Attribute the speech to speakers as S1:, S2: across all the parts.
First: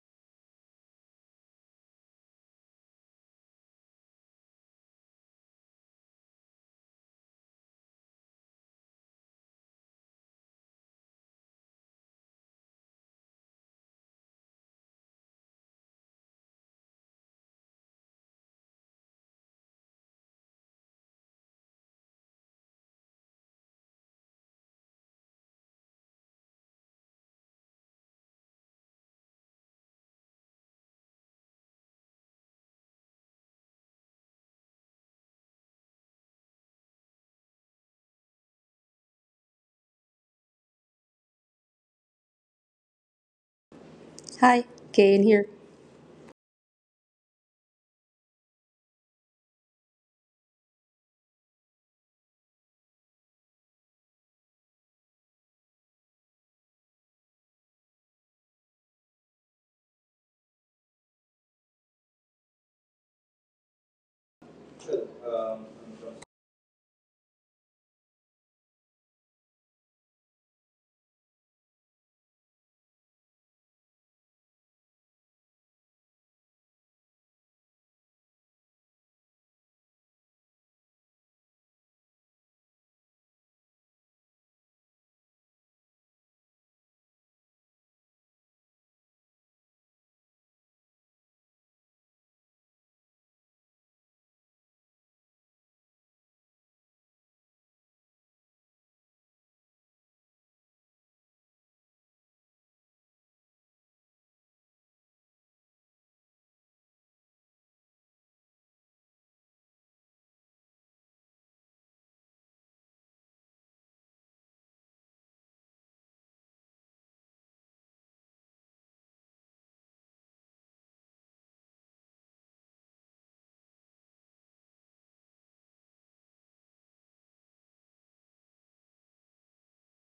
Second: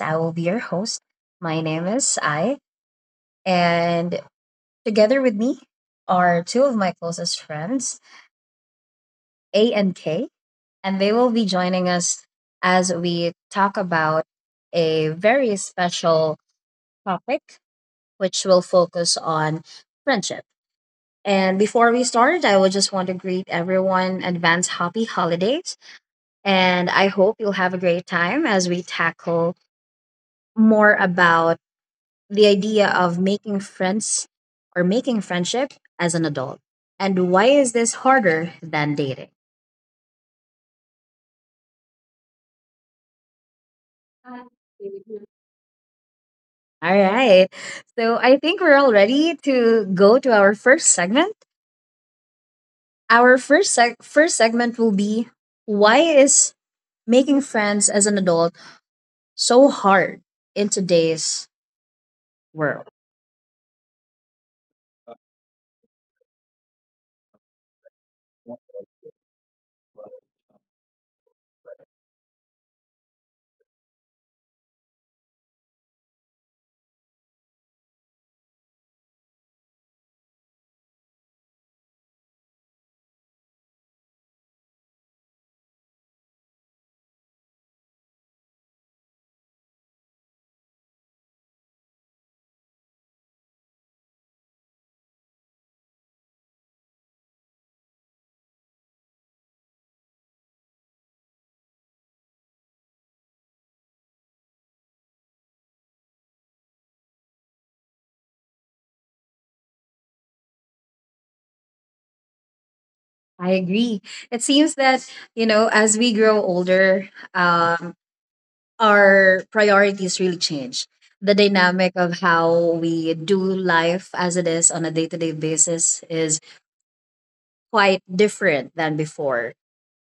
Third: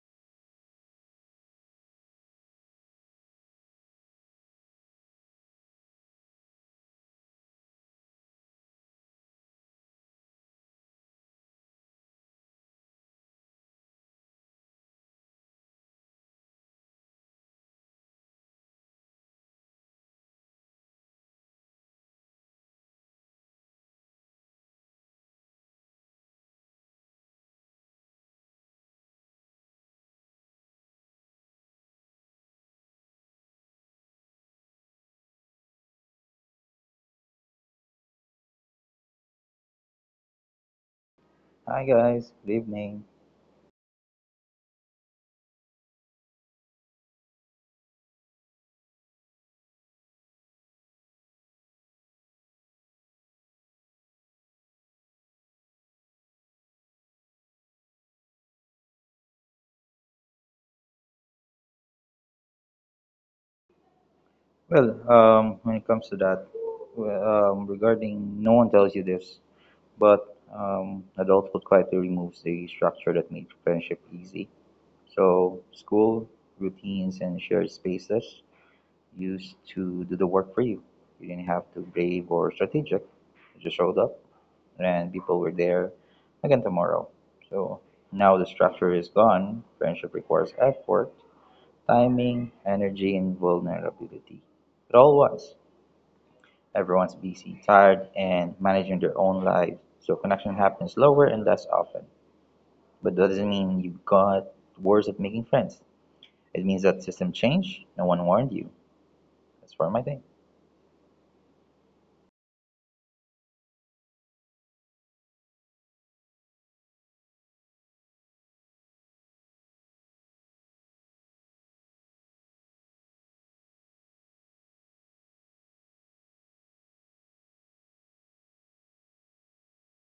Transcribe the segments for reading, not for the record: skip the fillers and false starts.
S1: I will be your host. My name is I, and together with me are two of my closest friends, A and K, and they will be joining us as we talk about a very special topic, which will focus on friendship. And before we start, I would just want to greet everyone advance happy holidays, and I hope you'll have a great time as we tackle more about the idea of making friends or making friendship as an adult. And why is this harder than dating?
S2: Hi guys, good evening.
S1: All
S3: Hi, Kane here.
S1: right. So I think we're all ready to go to our first segment. Our first segment will be why is making friends as an adult so hard in today's world?
S2: When it comes to that, regarding no one tells you this, but adulthood quietly removes the structure that made friendship easy. So school routines and shared spaces used to do the work for you. You didn't have to brave or strategic. You just showed up, and people were there again tomorrow. So now the structure is gone. Friendship requires effort, timing, energy, and vulnerability. It all was. Everyone's busy, tired, and managing their own lives, so connection happens slower and less often. But that doesn't mean you got worse at making friends. It means that system changed. No one warned you. That's for my thing.
S1: I agree. It seems that, you know, as we grow older, um, our priorities really change. The dynamic of how we do life as it is on a day to day basis is quite different than before.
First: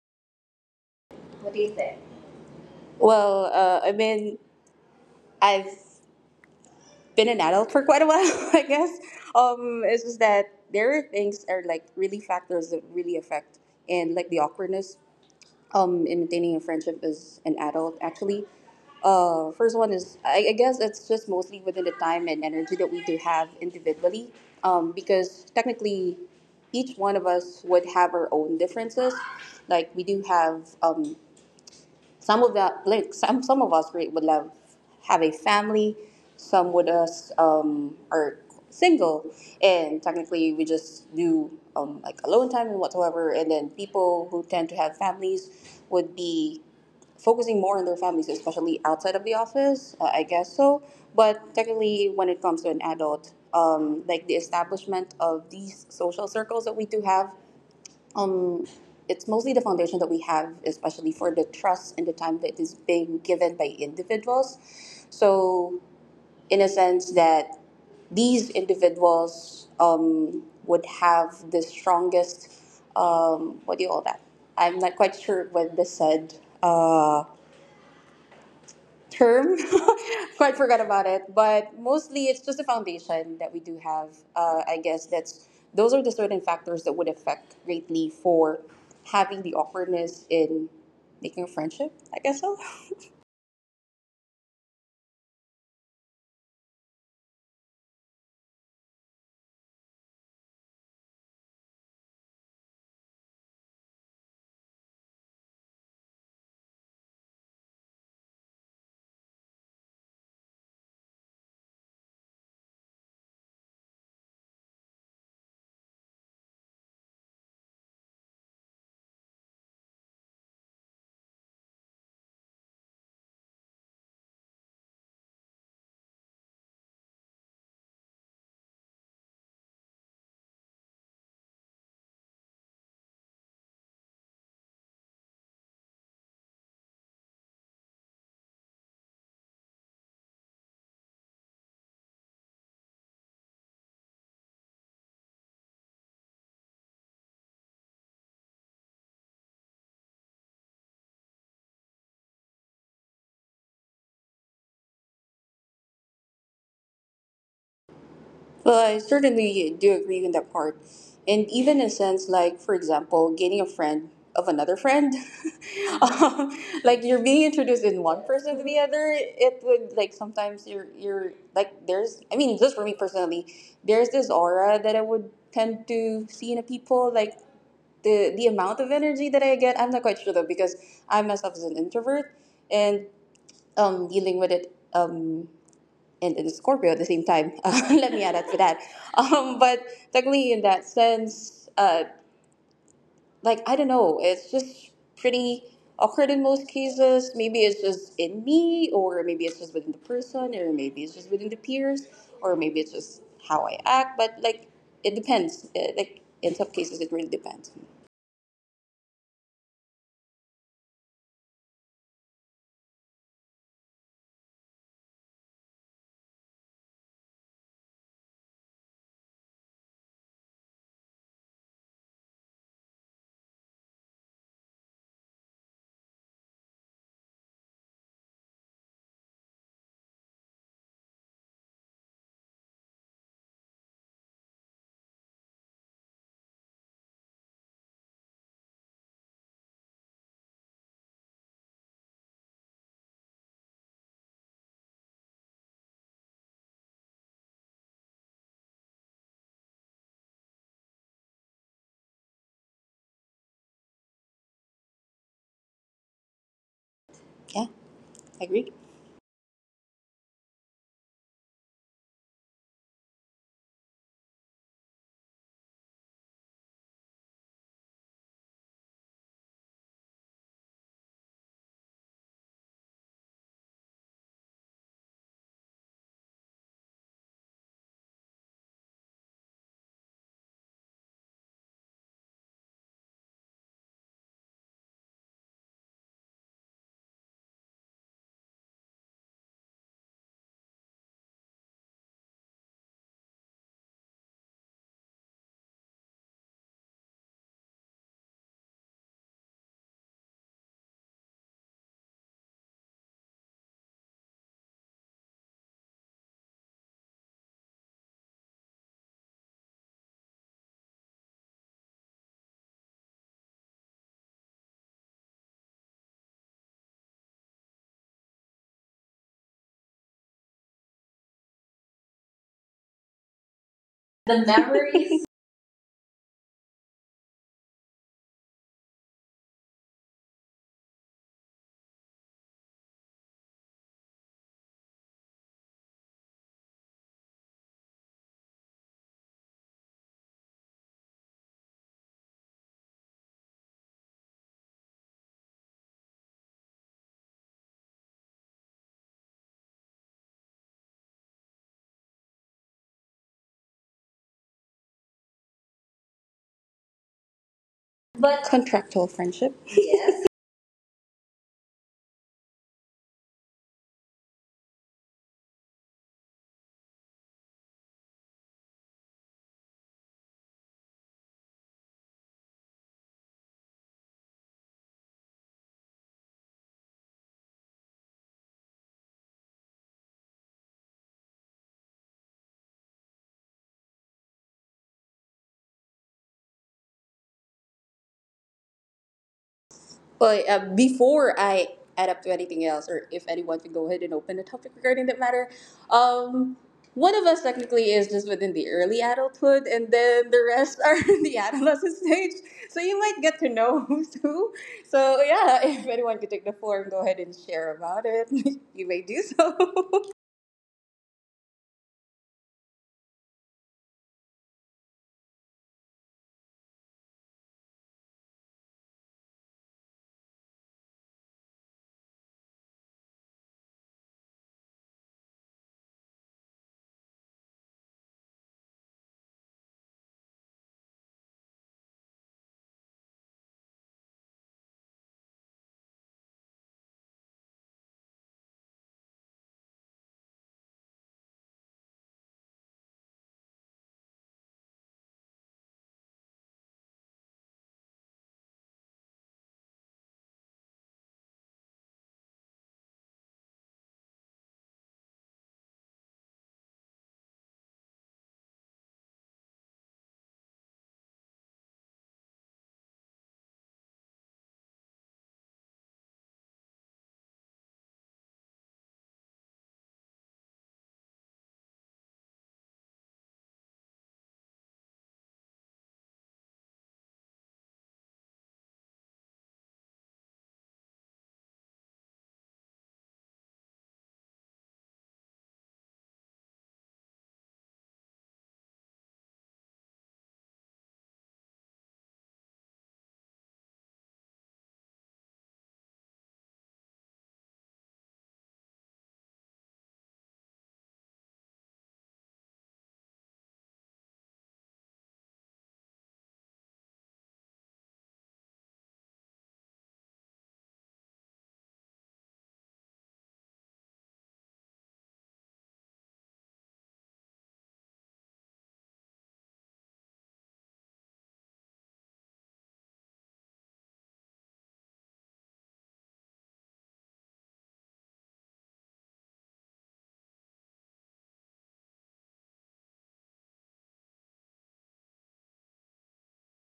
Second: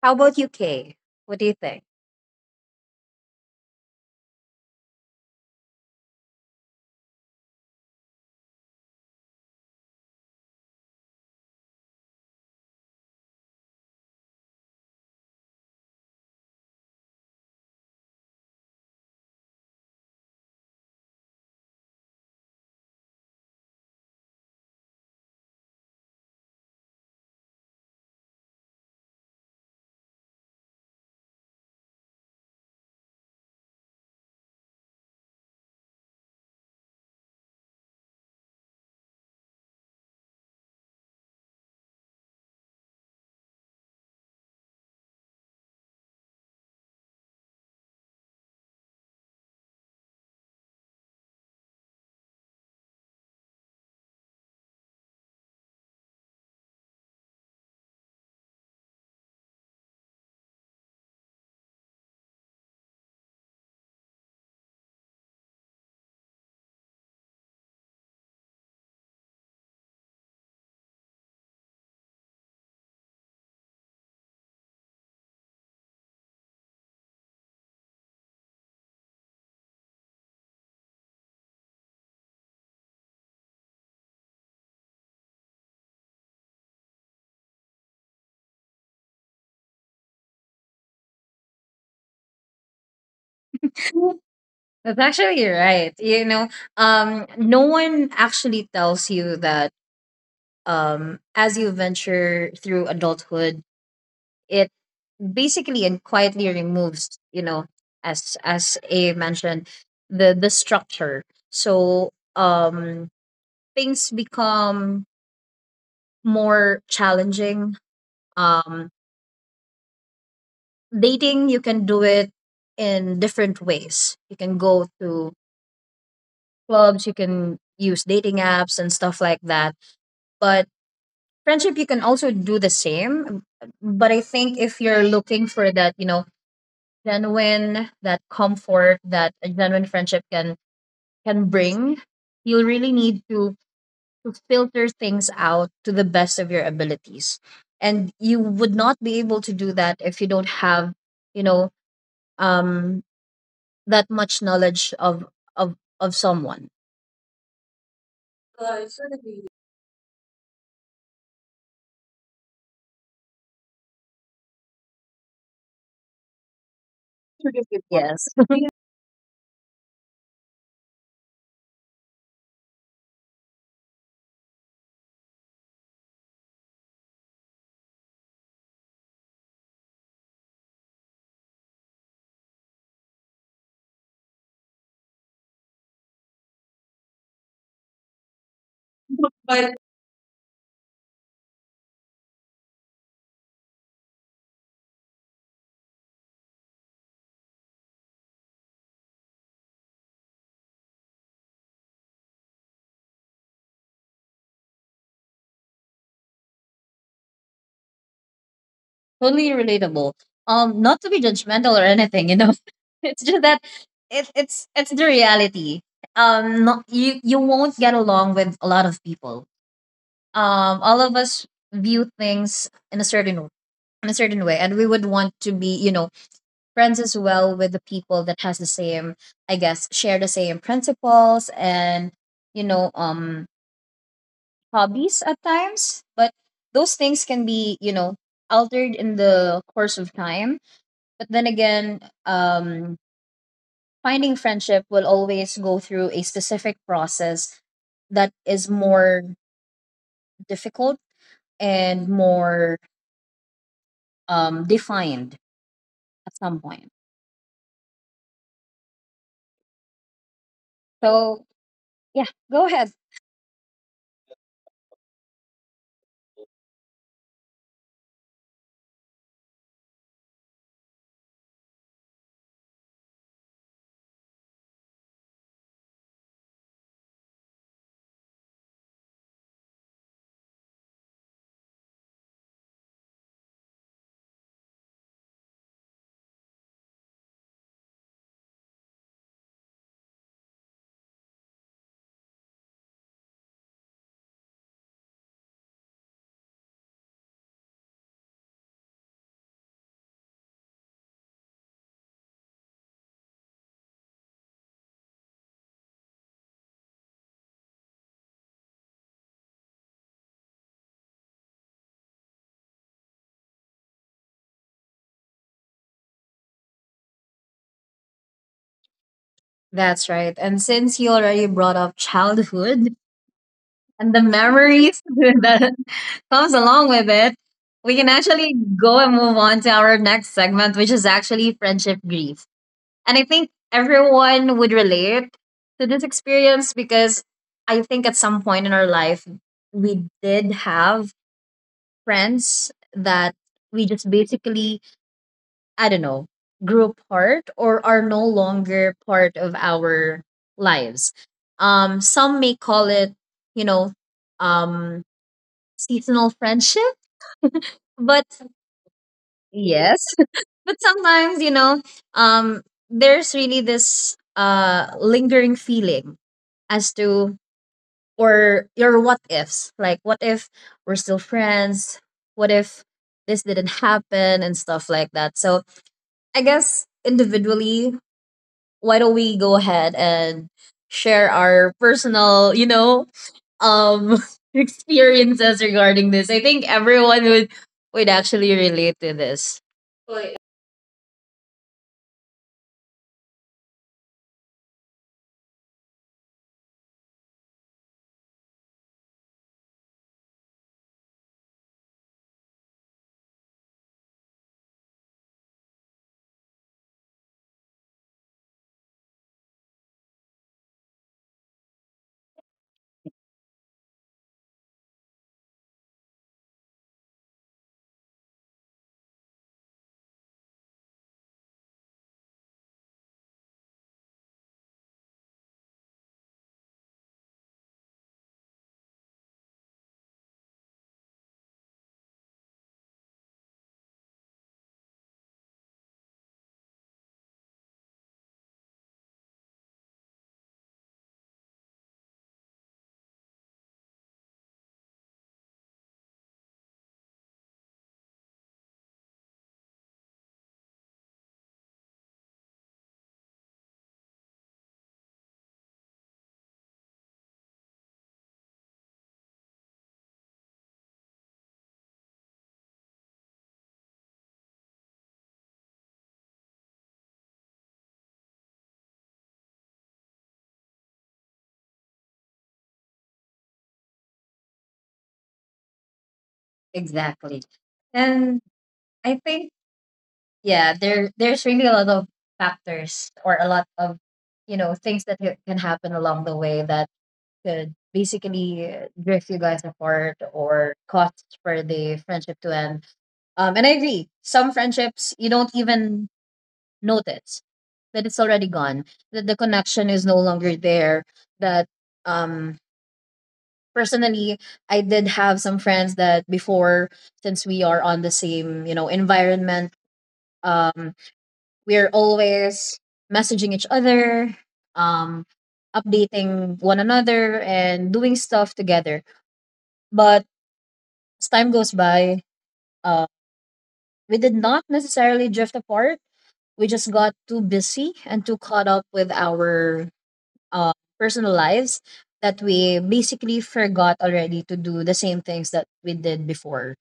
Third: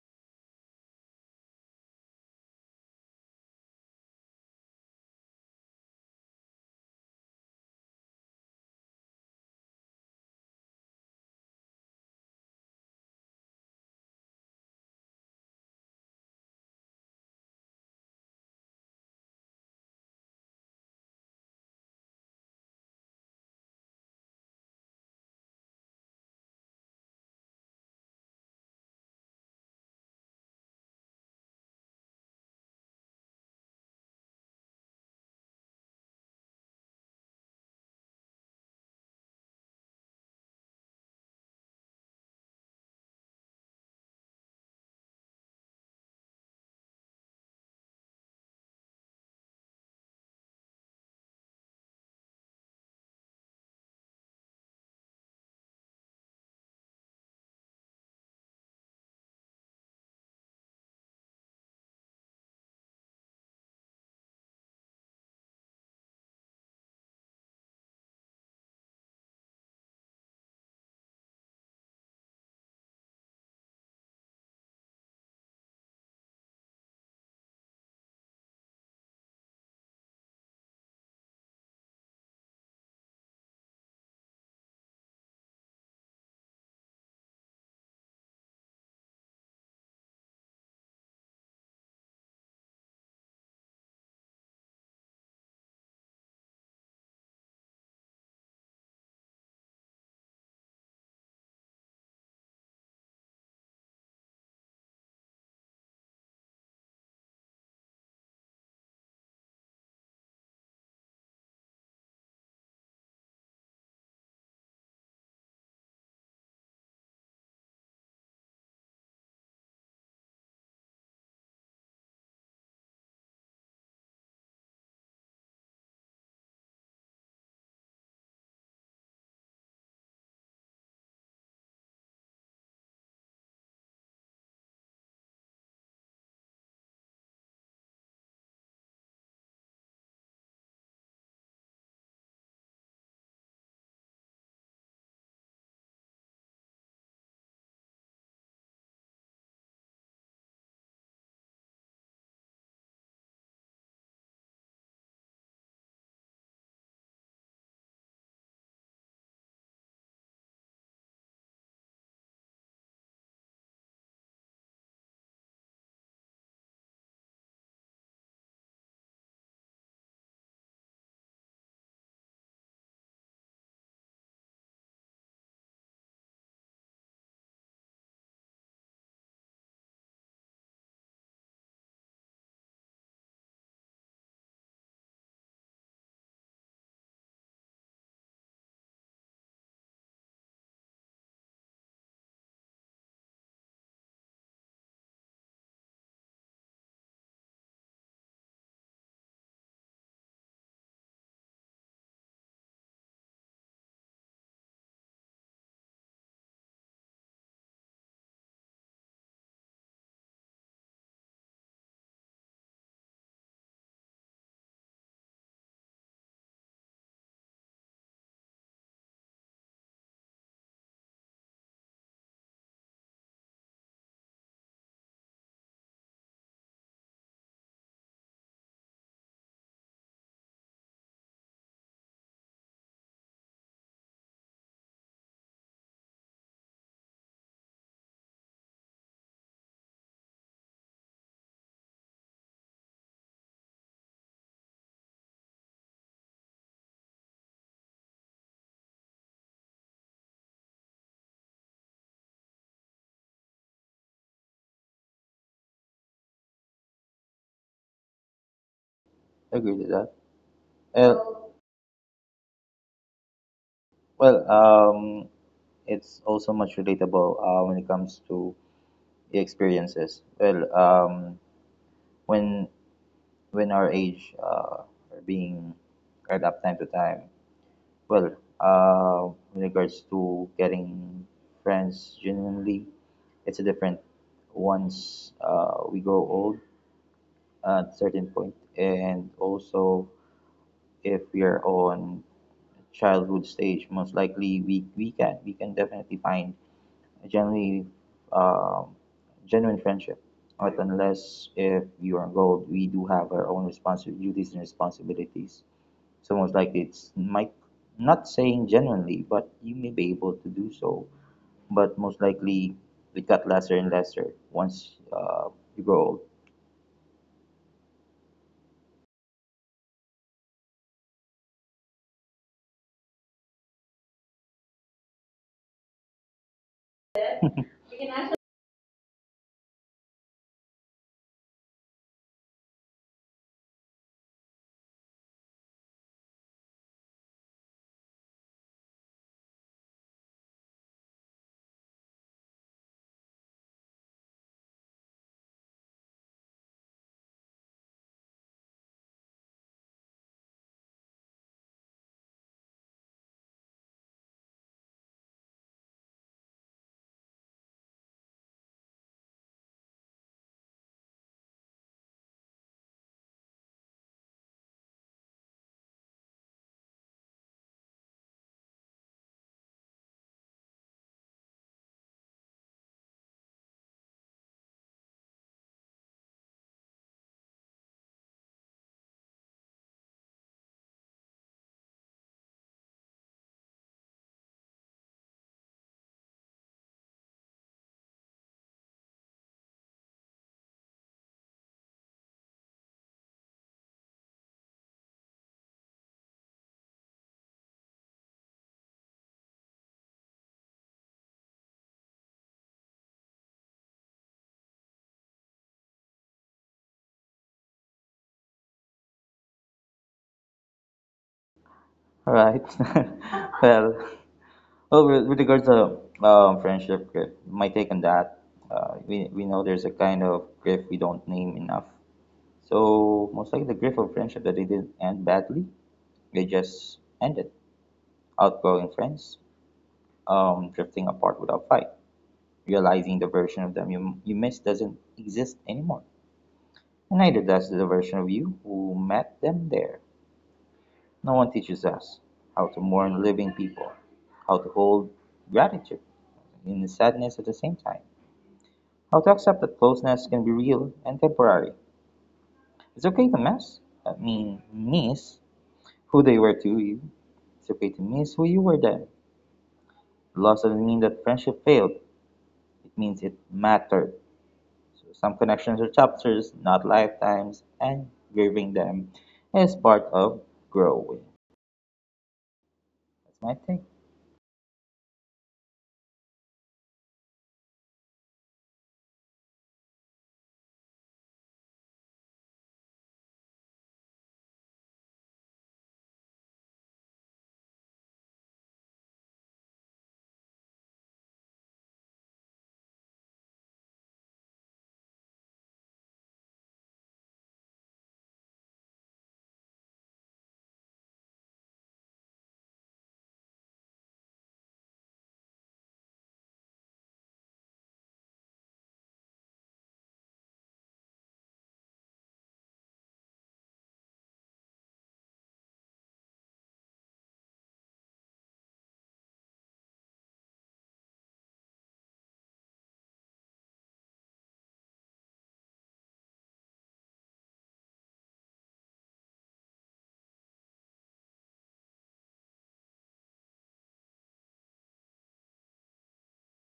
S1: How about UK? What do
S3: What
S1: you
S3: do you
S1: think?
S3: think? Well, uh, I mean, I've been an adult for quite a while, I guess. It's just that there are things that are like really factors that really affect, and like the awkwardness in maintaining a friendship as an adult, actually. First one is, I guess it's just mostly within the time and energy that we do have individually, because technically each one of us would have our own differences. Like we do have some of that, like some of us, great would love have a family. Some would us are single, and technically we just do like alone time and whatsoever. And then people who tend to have families would be focusing more on their families, especially outside of the office. I guess so. But technically, when it comes to an adult, like the establishment of these social circles that we do have, um, it's mostly the foundation that we have, especially for the trust and the time that is being given by individuals. So, in a sense, that these individuals would have the strongest, what do you call that? I'm not quite sure what they said. Uh, term. Quite forgot about it, but mostly it's just the foundation that we do have. I guess that's those are the certain factors that would affect greatly for having the awkwardness in making a friendship. I guess so.
S1: That's actually right. You know, no one actually tells you that as you venture through adulthood, it basically and quietly removes, you know, as A mentioned, the structure. So um, things become more challenging. Um, dating, you can do it in different ways. You can go to clubs, you can use dating apps and stuff like that. But friendship, you can also do the same. But I think if you're looking for that, you know, genuine, that comfort that a genuine friendship can bring, you'll really need to filter things out to the best of your abilities. And you would not be able to do that if you don't have, you know, um, that much knowledge of of someone.
S3: Well, I certainly do agree with that part. And even in a sense, like, for example, gaining a friend of another friend, um, like you're being introduced in one
S1: Yes.
S3: person to the other, it would like sometimes you're like, there's, I mean, just for me personally, there's this aura that I would tend to see in a people, like the amount of energy that I get, I'm not quite sure though, because I myself is an introvert and dealing with it. And in Scorpio at the same time. Let me add up to that. Um,
S1: But
S3: but technically, in that sense, like I don't know, it's just pretty awkward in most cases. Maybe it's just in me, or maybe it's just within the person, or maybe it's just within the peers, or maybe it's just how I act. But like, it depends. Like in some cases, it really depends.
S1: totally relatable. Not to be judgmental or anything, you know. It's just that it's it's the reality. Not, you won't get along with a lot of people. All of us view things in a certain way, and we would want to be, you know, friends as well with the people that has the same, I guess, share the same principles and you know, hobbies at times. But those things can be, you know, altered in the course of time. But then again, um, finding friendship will always go through a specific process that is more difficult and more defined at some point.
S3: Yeah, I agree.
S2: Agree with that. Well,
S1: So yeah, go ahead.
S2: well, it's also much relatable when it comes to the experiences. Well, when when our age are being read up time to time. In regards to getting friends genuinely, it's a different once we grow old at a certain point, and also if we are on childhood stage, most likely we can definitely find generally um, genuine friendship. But unless if you are on gold, we do have our own responsibilities, duties and responsibilities. Someone's like, it's might not saying genuinely, but you may be able to do so. But most likely, it got lesser and lesser once you grow old.
S1: That's right. And since you already brought up childhood and the
S3: The
S1: memories
S3: memories,
S1: that comes along with it, we can actually go and move on to our next segment, which is actually friendship grief. And I think everyone would relate to this experience because I think at some point in our life, we did have friends that we just basically I don't know, grew apart or are no longer part of our lives. Some may call it, you know, um, seasonal friendship, but
S3: but contractual friendship.
S1: yes, but sometimes, you know, um, there's really this lingering feeling as to, or your what ifs. Like, what if we're still friends? What if this didn't happen and stuff like that? So, I guess individually why don't we go ahead and share our personal, you know, um experiences regarding this. I think everyone would actually relate to this.
S3: But before I add up to anything else, or if anyone can go ahead and open a topic regarding that matter, um, one of us technically is just within the early adulthood, and then the rest are in the adolescent stage. So you might get to know who's who. So yeah, if anyone could take the floor and go ahead and share about it, you may do so.
S2: All right. well, well, with regards to friendship grief, my take on that, we know there's a kind of grief we don't name enough. So, most likely the grief of friendship that they didn't end badly, they just ended. Outgrowing friends, drifting apart without fight. Realizing the version of them you miss doesn't exist anymore. And neither does the version of you who met them there. No one teaches us how to mourn living people, how to hold gratitude in the sadness at the same time, how to accept that closeness can be real and temporary. It's okay to miss, I mean, miss who they were to you. It's okay to miss who you were then. Loss doesn't mean that friendship failed, it means it mattered. So some connections are chapters, not lifetimes, and grieving them is part of growing. That's my take.
S1: Exactly. And I think yeah, there's really a lot of factors or a lot of you know things that can happen along the way that could basically drift you guys apart or cause for the friendship to end. And I agree. Some friendships you don't even notice that it's already gone, that the connection is no longer there, that um personally I did have some friends that before since we are on the same, you know, environment, um we're always messaging each other, um updating one another and doing stuff together. But as time goes by, uh we did not necessarily drift apart. We just got too busy and too caught up with our uh, personal lives that we basically forgot already to do the same things that we did before.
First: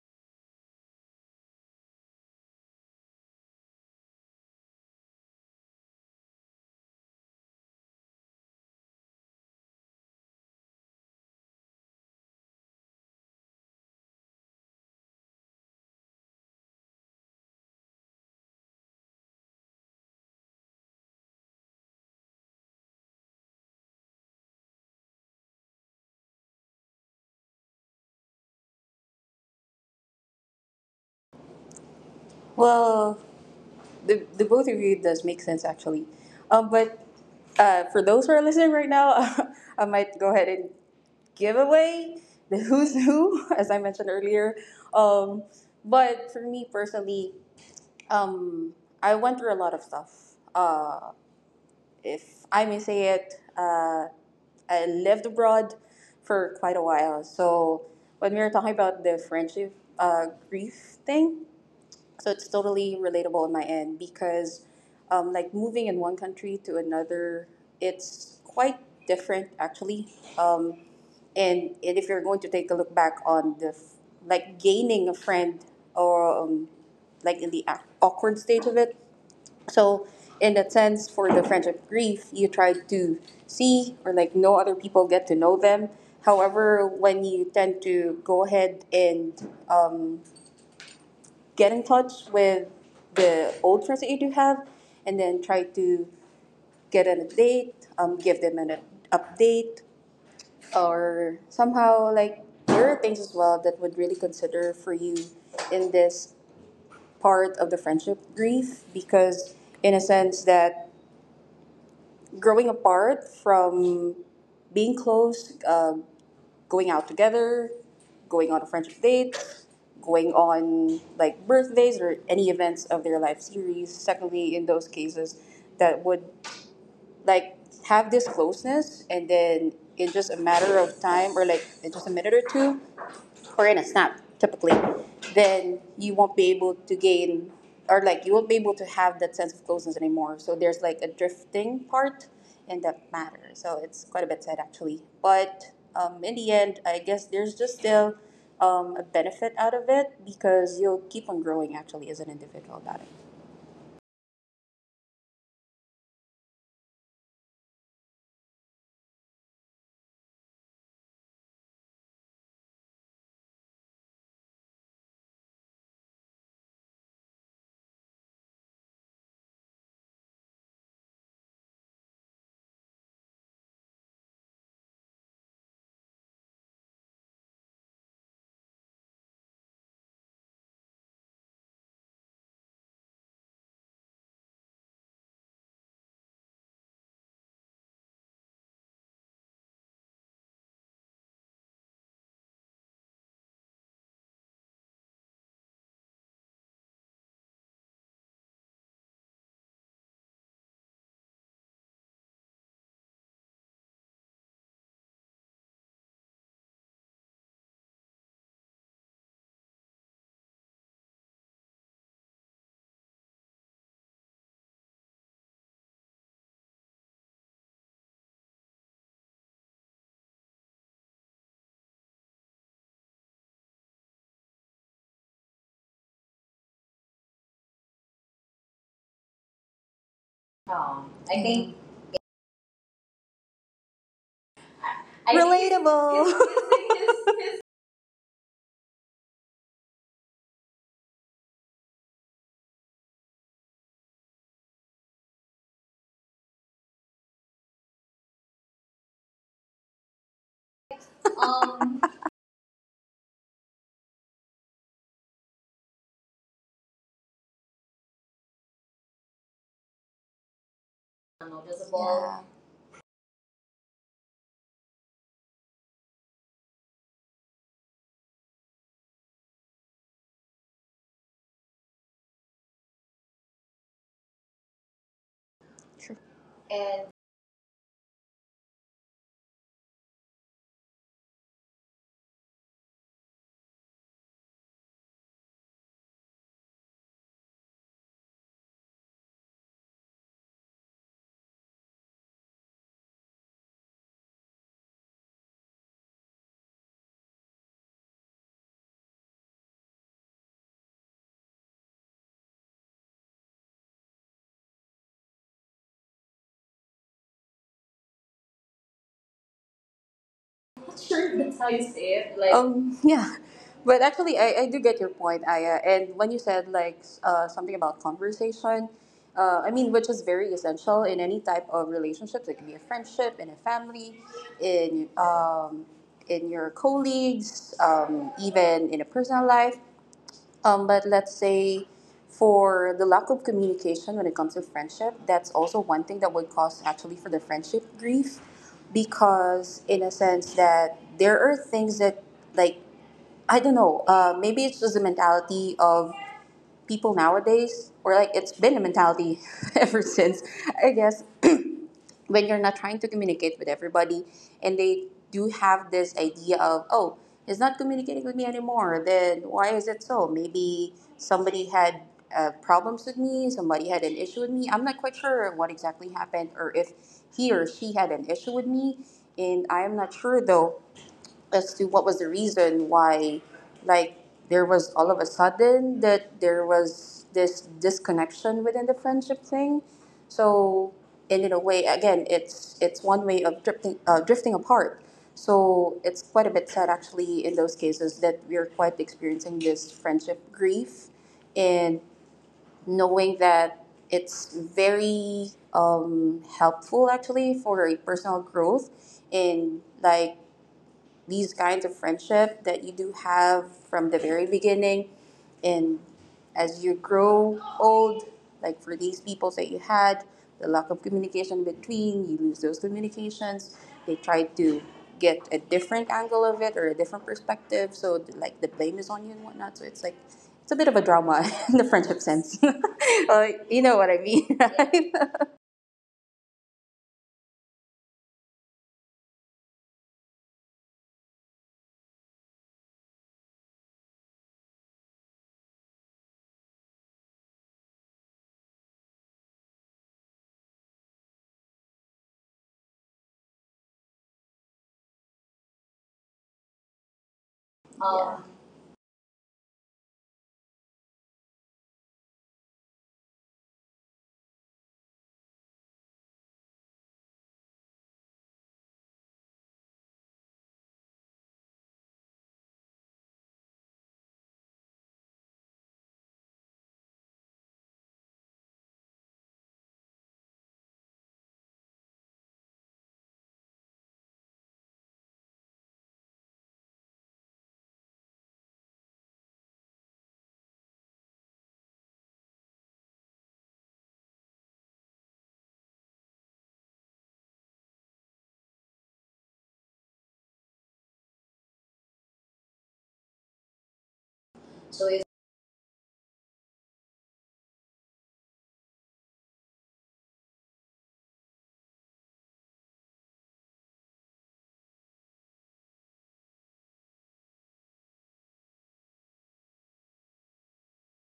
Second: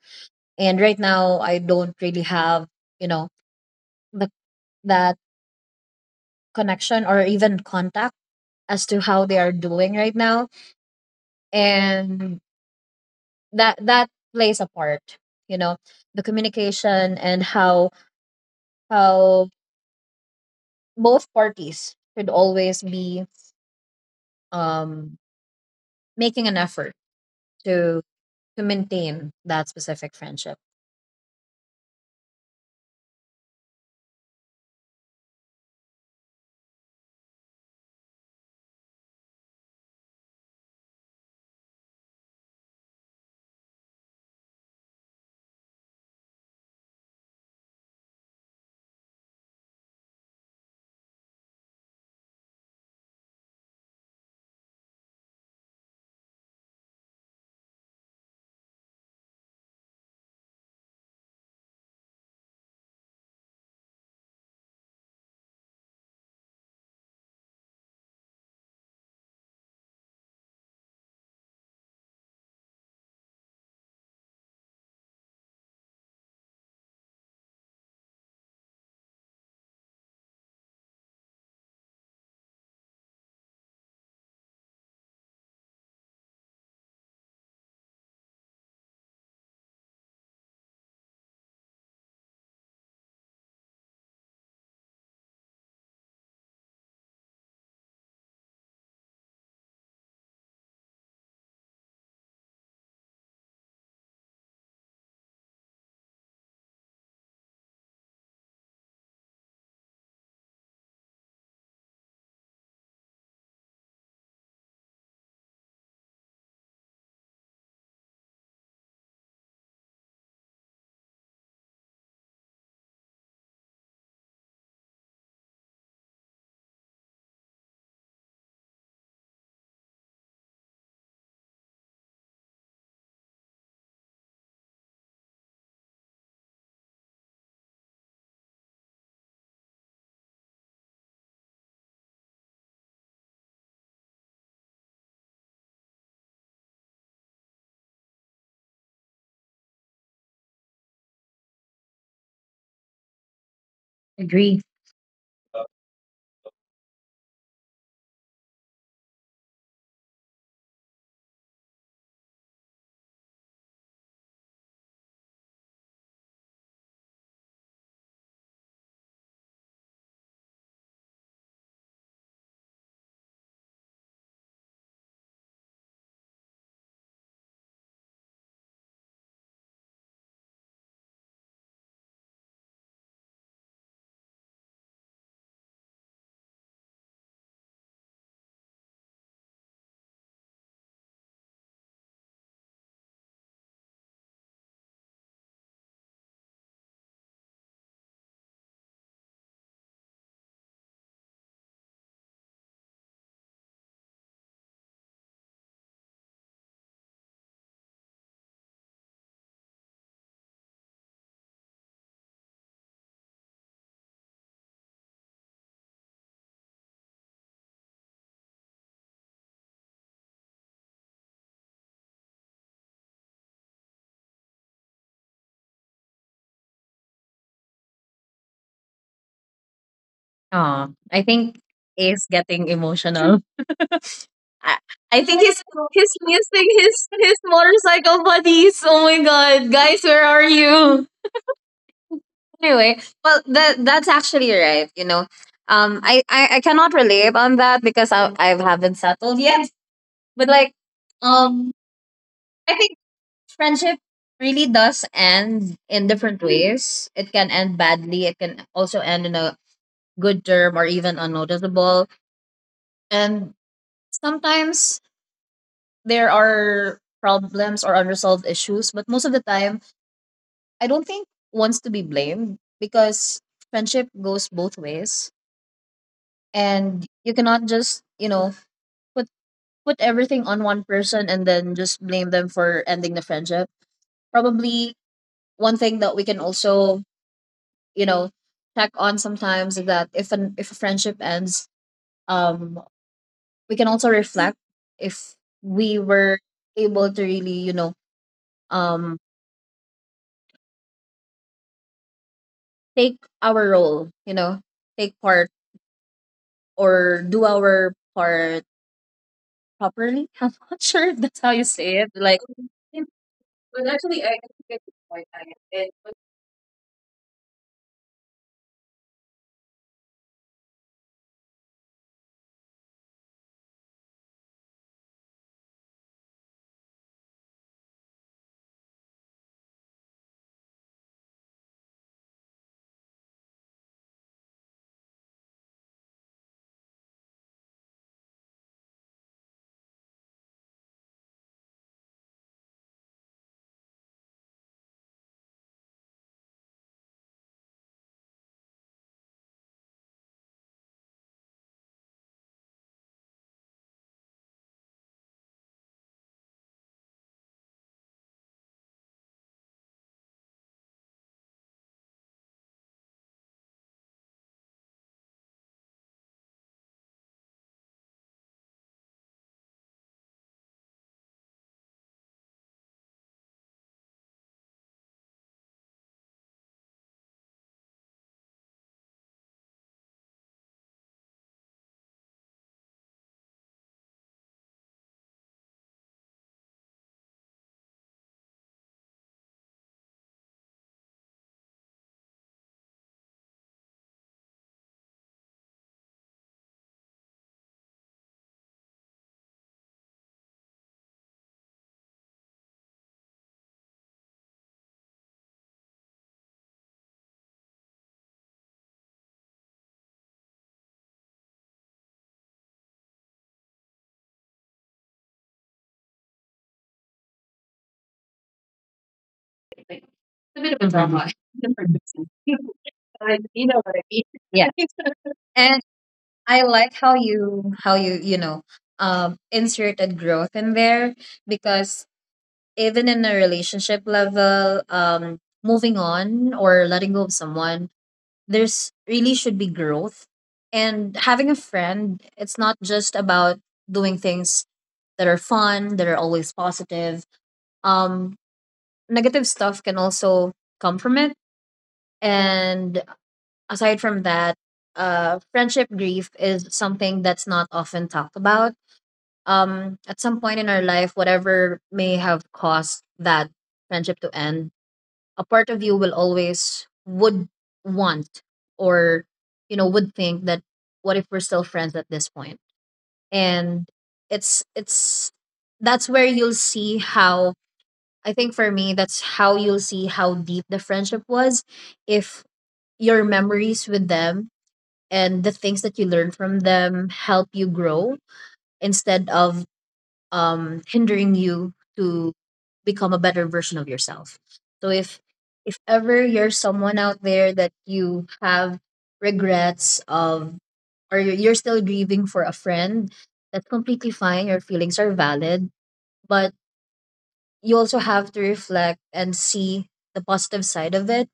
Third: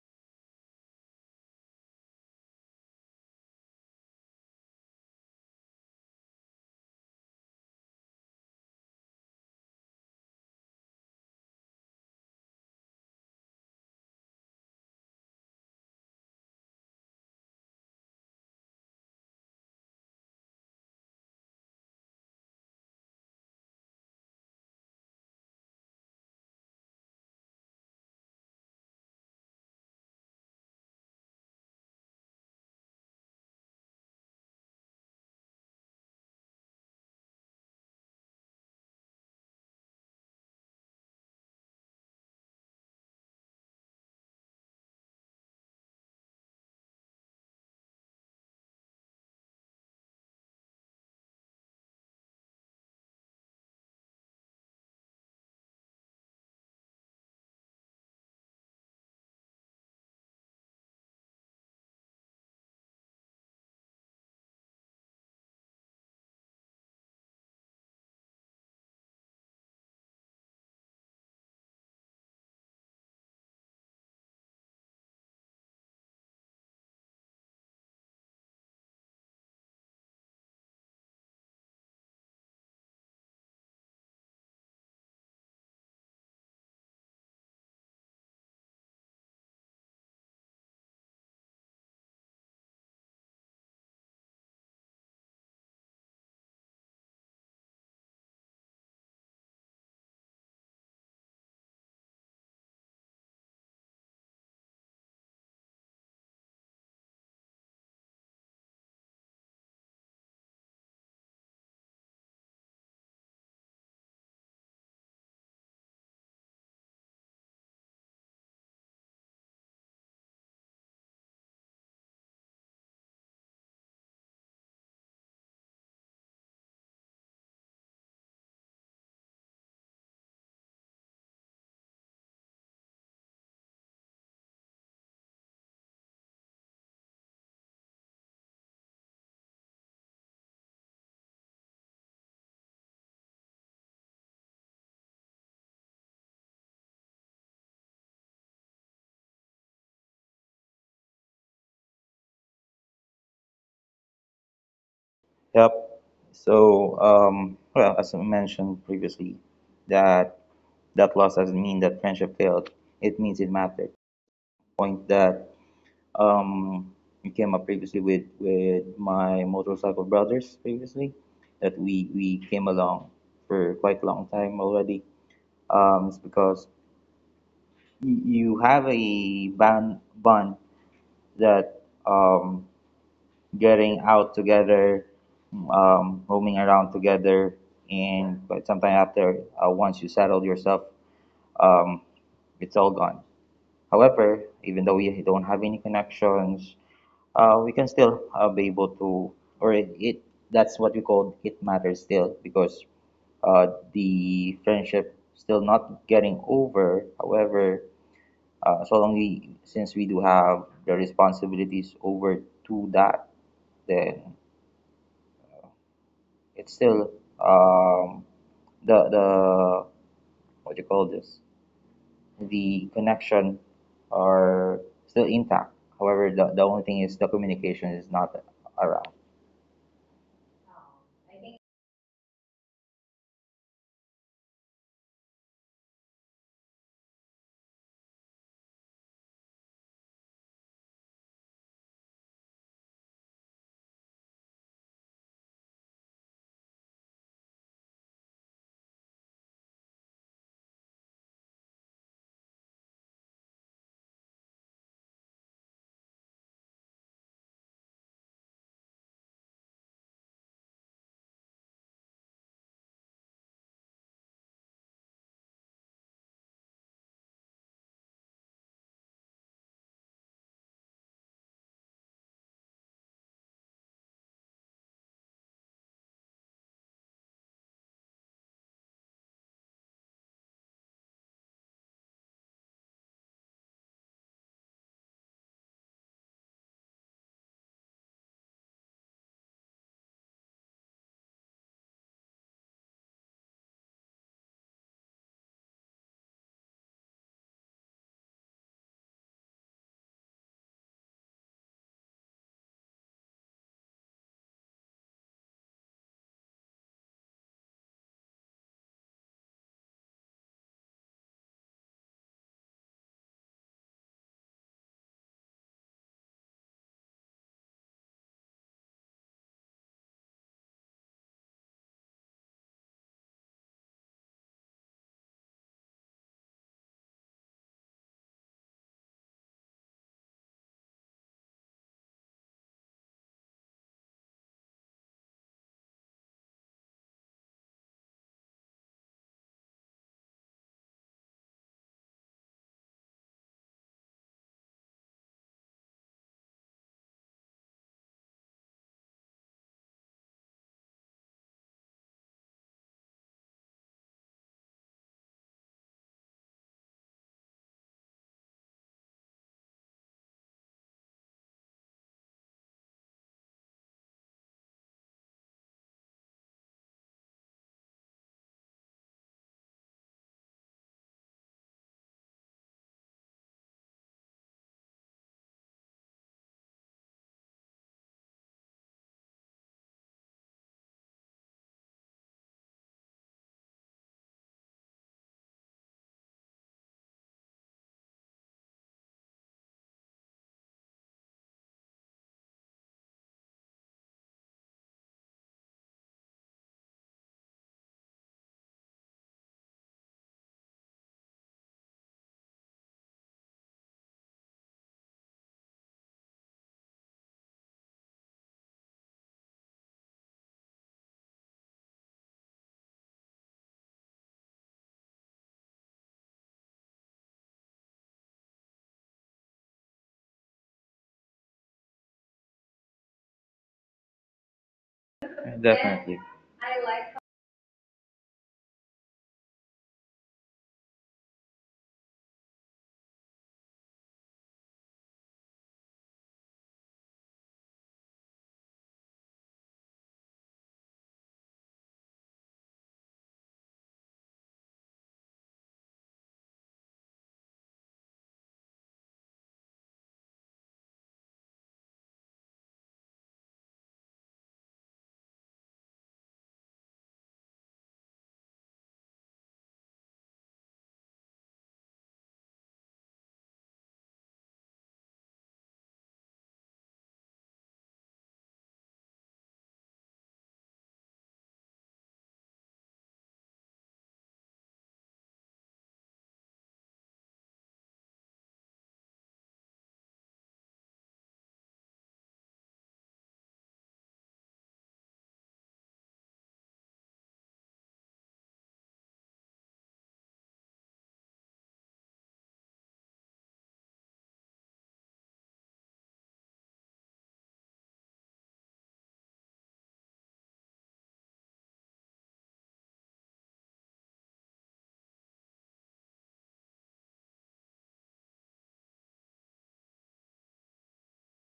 S1: And right now, I don't really have, you know, the, that connection or even contact as to how they are doing right now. And that plays a part, you know, the communication and how both parties should always be um, making an effort to to maintain that specific friendship.
S3: Well, the both of you does make sense actually. But for those who are listening right now, I might go ahead and giveaway, the who's who, as I mentioned earlier. Um, but for me personally, um, I went through a lot of stuff. Uh, if I may say it, I lived abroad for quite a while. So when we were talking about the friendship grief thing, so it's totally relatable on my end because like moving in one country to another, it's quite different actually. Um, and if you're going to take a look back on like gaining a friend or like in the awkward stage of it, so in a sense for the friendship grief, you try to see or like know other people, get to know them. However, when you tend to go ahead and get in touch with the old friends that you do have and then try to get an update, give them an update, or somehow, like there are things as well that would really consider for you in this part of the friendship grief. Because in a sense that growing apart from being close, going out together, going on a friendship date, going on like birthdays or any events of their life series, secondly, in those cases that would like have this closeness, and then in just a matter of time or like in just a minute or two, or in a snap typically, then you won't be able to gain or like you won't be able to have that sense of closeness anymore. So there's like a drifting part in that matter. So it's quite a bit sad actually. But in the end, I guess there's just still a benefit out of it because you'll keep on growing actually as an individual about it.
S1: Agree.
S2: Yep. Well, as I mentioned previously, that that loss doesn't mean that friendship failed. It means it mattered. Point that um, we came up previously with my motorcycle brothers previously, that we came along for quite a long time already. It's because you have a bond that, um, getting out together, roaming around together, and but sometime after, once you settled yourself, um, it's all gone. However, even though we don't have any connections, we can still be able to, or it that's what we call it, matters still because uh, the friendship still not getting over. However, so long we since we do have the responsibilities over to that, then it's still, um, the what do you call this, the connection are still intact. However, the only thing is the communication is not around.
S1: Oh, I
S3: I
S1: think
S3: think
S1: Ace getting emotional. I, I think he's
S3: relatable.
S1: missing his motorcycle buddies. Oh my god, guys, where are you? Anyway, well that's actually right. You know, I cannot relate on that because I haven't settled yet. But like,
S3: It's
S1: um, I think friendship really does end in different ways. It can end badly. It can also end in a good term or even unnoticeable.
S3: noticeable.
S1: And sometimes there are problems or unresolved issues, but most of the time, I don't think wants to be blamed because friendship goes both ways,
S3: Yeah. And
S1: and you cannot just you know put put everything on one person and then just blame them for ending the friendship. Probably one thing that we can also you know check on sometimes is that if a friendship ends, um, we can also reflect if we were able to really you know um take our role, you know, take part or do our part properly. I'm not
S3: not
S1: sure if
S3: sure
S1: that's
S3: that's
S1: how
S3: how
S1: you
S3: you
S1: say
S3: say
S1: it.
S3: it.
S1: Like,
S3: Like, yeah.
S1: But
S3: But
S1: actually,
S3: actually,
S1: I
S3: I do
S1: get
S3: get
S1: the
S3: your
S1: point.
S3: point, Aya. And when you said like something about conversation, I mean, which is very essential in any type of relationships. It can be a friendship, in a family, in um, in your colleagues, even in a personal life. But let's say for the lack of communication when it comes to friendship, that's also one thing that would cause actually for the friendship grief. Because, in a sense, that there are things that, like, I don't know, maybe it's just the mentality of people nowadays, or like it's been a mentality ever since, I guess, when you're not trying to communicate with everybody, and they do have this idea of, oh, he's not communicating with me anymore, then why is it so? Maybe somebody had problems with me, somebody had an issue with me. I'm not quite sure what exactly happened, or if he or she had an issue with me, and I am not sure though as to what was the reason why, like, there was all of a sudden that there was this disconnection within the friendship thing. So, and in a way again, it's one way of drifting, drifting apart. So it's quite a bit sad actually, in those cases that we're quite experiencing this friendship grief. And knowing that it's very helpful actually for personal growth, and like these kinds of friendship that you do have from the very beginning, and as you grow old, like for these people that you had the lack of communication between, you lose those communications. They try to get a different angle of it or a different perspective, so like the blame is on you and whatnot. So it's like,
S1: It's
S3: it's
S1: a
S3: a
S1: bit
S3: bit
S1: of a
S3: of a
S1: drama.
S3: drama in the friendship sense, like you know what I mean,
S1: Yeah.
S3: right?
S1: And
S2: Definitely.
S1: I like how you you know inserted growth in there because even in a relationship level, moving on or letting go of someone there's really should be growth. And having a friend, it's not just about doing things that are fun, that are always positive. Um,
S3: Um,
S1: negative stuff can also come from it. And aside from that, friendship grief is something that's not often talked about. At some point in our life, whatever may have caused that friendship to end a part of you will always would want or you know would think that what if we're still friends at this point? And it's that's where you'll see how I think for me that's how you'll see how deep the friendship was if your memories with them and the things that you learn from them help you grow instead of hindering you to become a better version of yourself. So
S3: So. If
S1: if ever you're someone out there that you have regrets of or you're still grieving for a friend, that's completely fine. Your feelings are valid, but you also have to reflect and see the positive side of it.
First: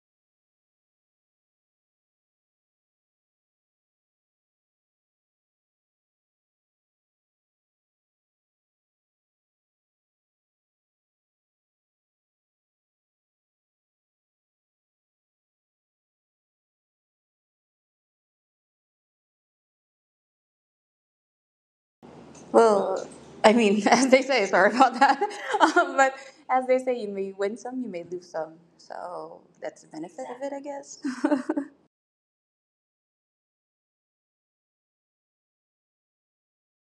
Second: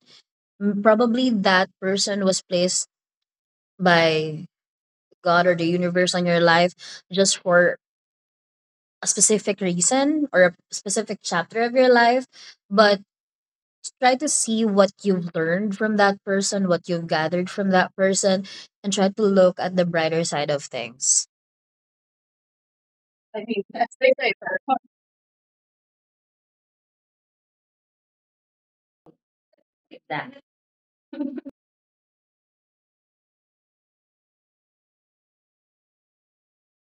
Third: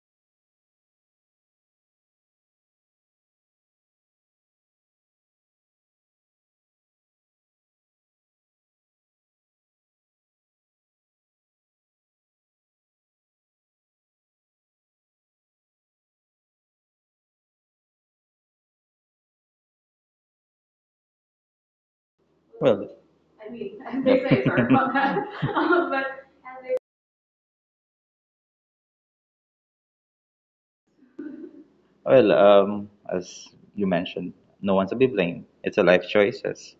S1: Probably that person was placed by God or the universe on your life just for a specific reason or a specific chapter of your life, but try to see what you've learned from that person, what you've gathered from that person, and try to look at the brighter side of things.
S2: Well,
S3: well,
S2: I
S3: I
S2: mean,
S3: mean,
S2: as
S3: as
S2: they
S3: they
S2: say,
S3: say,
S2: sorry
S3: sorry
S2: about
S3: about
S2: that.
S3: that. But
S2: But
S3: as they say, you may win some, you may lose some. So that's the benefit of it, I guess.
S2: Well, as you mentioned, no one to be blamed. It's a life choices.